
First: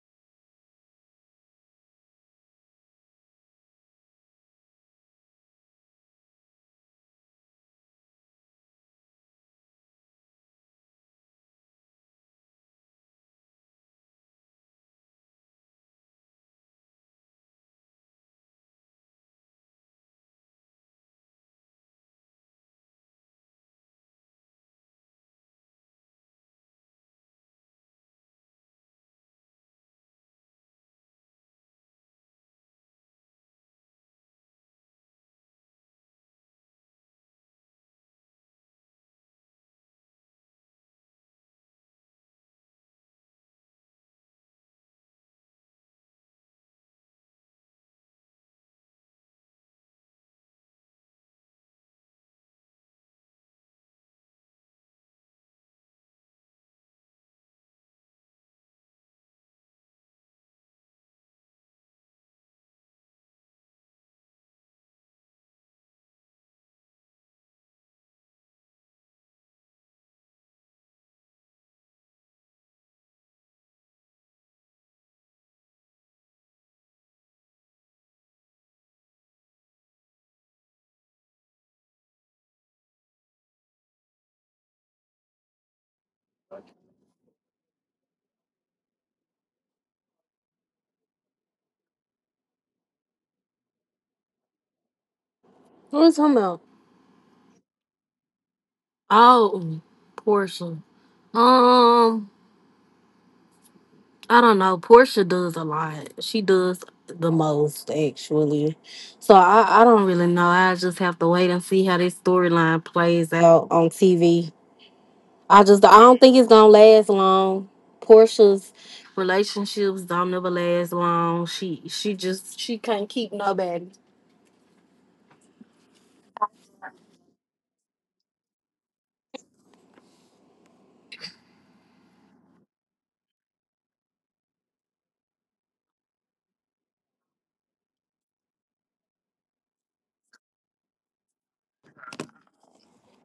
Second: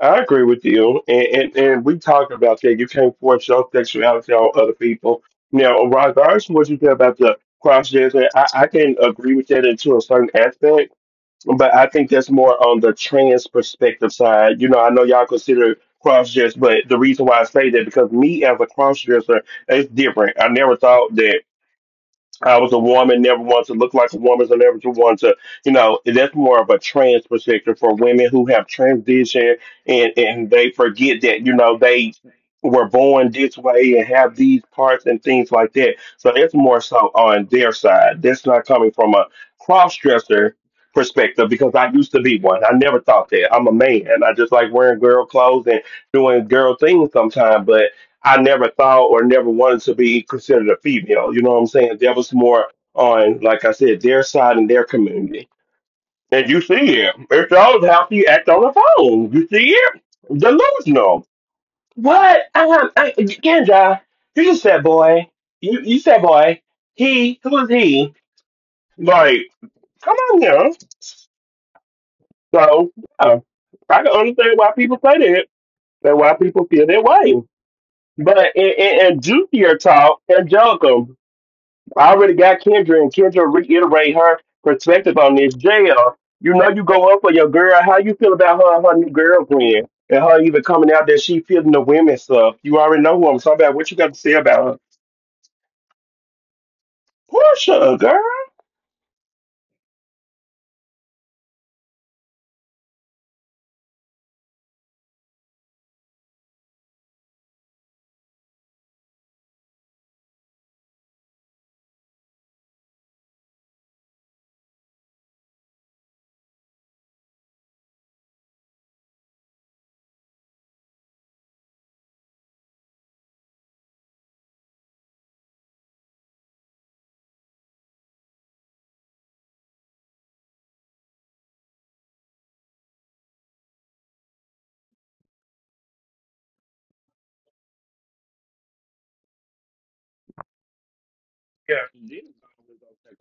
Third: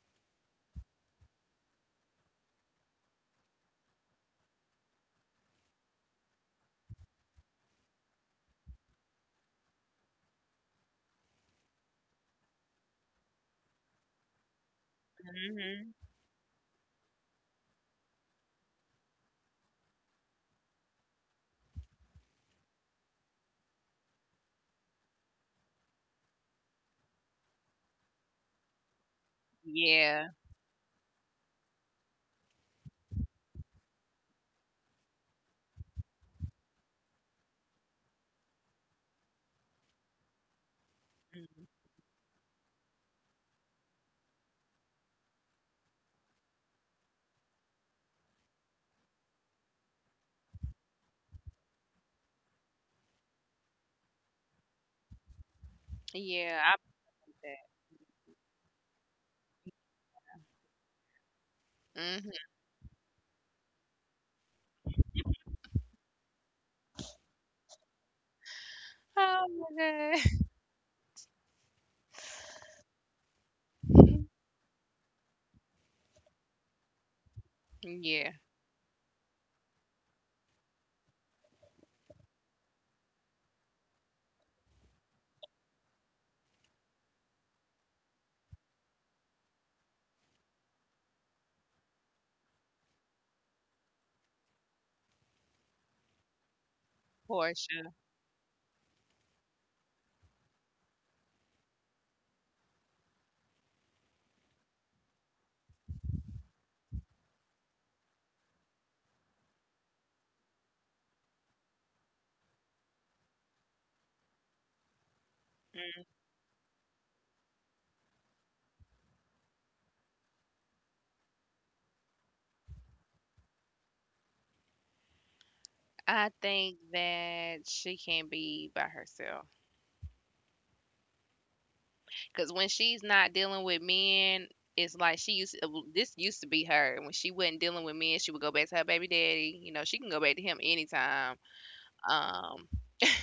I agree with you. And we talked about that. You can't force your sexuality on other people. Now, regardless of what you said about the cross dressing, I can agree with that into a certain aspect, but I think that's more on the trans perspective side. You know, I know y'all consider
Hmm.
cross dress, but the reason why I say that because me as a cross dresser, it's different. I never thought that. I was a woman, never wanted to look like a woman, so never to want to, you know, that's more of a trans perspective for women who have transitioned and,
Yeah.
they forget that, you know, they were born this way and have these parts and things like that. So that's more so on their side. That's not coming from a cross dresser perspective because
Hmm.
I used to be one. I never thought that. I'm a man. I just like wearing girl clothes and doing girl things sometimes. I never thought or never wanted to be considered a female. You know what I'm saying? That was more on, like I said, their side and their community. And
Yeah,
you
I
see it. It's
bet
all how you act on the phone. You see it. Delusional.
that. Hmm.
What? Kendra, you just said boy. You said boy. He, who is he? Like,
Oh
come
my
on now. So, yeah, I can
God. (laughs)
understand why people say that and why people feel that way.
Yeah,
But in juicier talk, Angelica, I already got Kendra, and Kendra reiterate her perspective on this. JL, you know you go up for your girl. How you feel about her and her new girlfriend and her even coming out that she feeling the women stuff? You already know who I'm talking about. What you got to say about her?
was talking about?
Portia.
Portia, girl.
Oh, Portia. Um, I don't know. Portia does a lot. She does the most actually. So I don't really know. I just have to wait and see how this storyline plays out on TV. I don't think it's gonna last long. Portia's relationships don't never last long. She just she can't keep nobody.
I think that she can be by herself. Because when she's not dealing with men, it's like she used well, this used to be her. When she wasn't dealing with men, she would go back to her baby daddy. You know, she can go back to him anytime.
Yeah, she did.
Um,
That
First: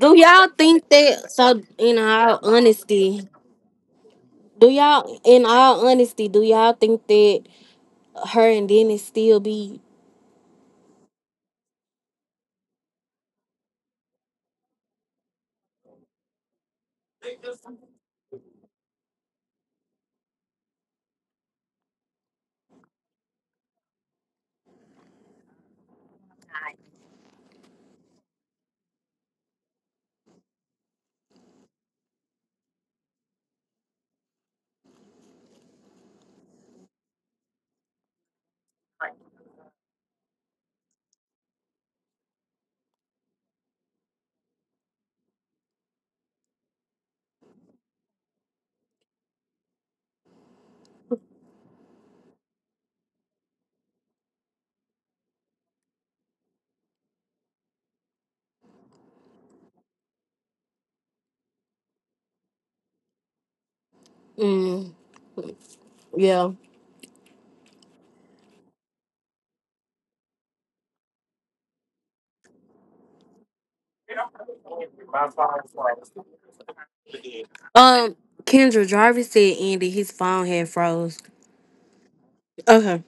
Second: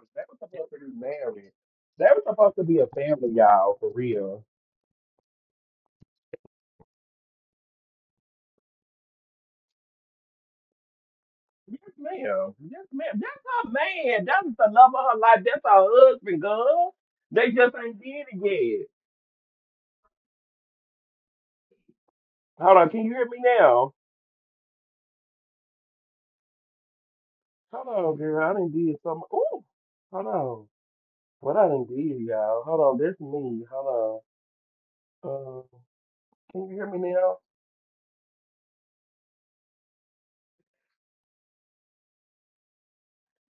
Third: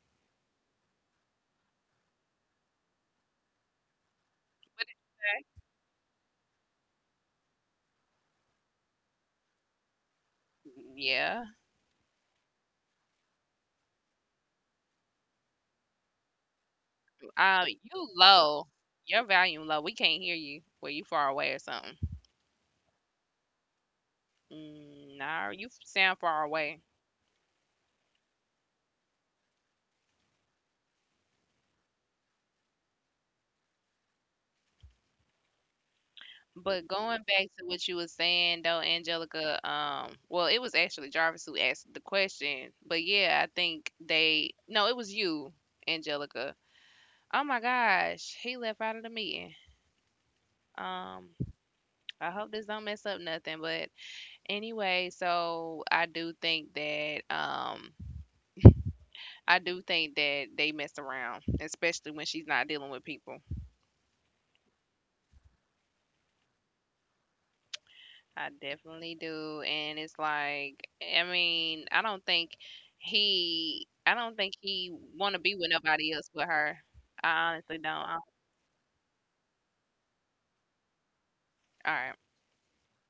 Do y'all
supposed to
think
be
that?
married.
So, in all honesty,
but
in
it's
all honesty, do y'all think that her and Dennis still be?
okay. Yeah.
Yes, ma'am. Yes, ma'am. That's her man. That's the love of her life. That's her husband, girl. They just ain't
You
did it
low.
yet.
Your volume low. We can't hear you. Well, you far away or something.
Hold on, can you hear me now?
Mm, nah, you sound far away.
Hold on, girl. I didn't did some. Ooh, hold on. What I didn't did, y'all. Hold on. That's me. Hold on. Can you hear
But
me
going
now?
back to what you were saying though, Angelica, well, it was actually Jarvis who asked the question, but yeah, I think they, no, it was you, Angelica. Oh my gosh, he left out of the meeting. Um, I hope this don't mess up nothing, but anyway, so I do think that, I do think that they mess around, especially when she's not dealing with people.
Mm, yeah.
I definitely do. And it's like, I mean, I don't think he, I don't think he want to be with nobody else but her. I honestly don't.
Um,
I,
Kendra, Jarvis said Andy, his phone had froze.
all right.
Okay.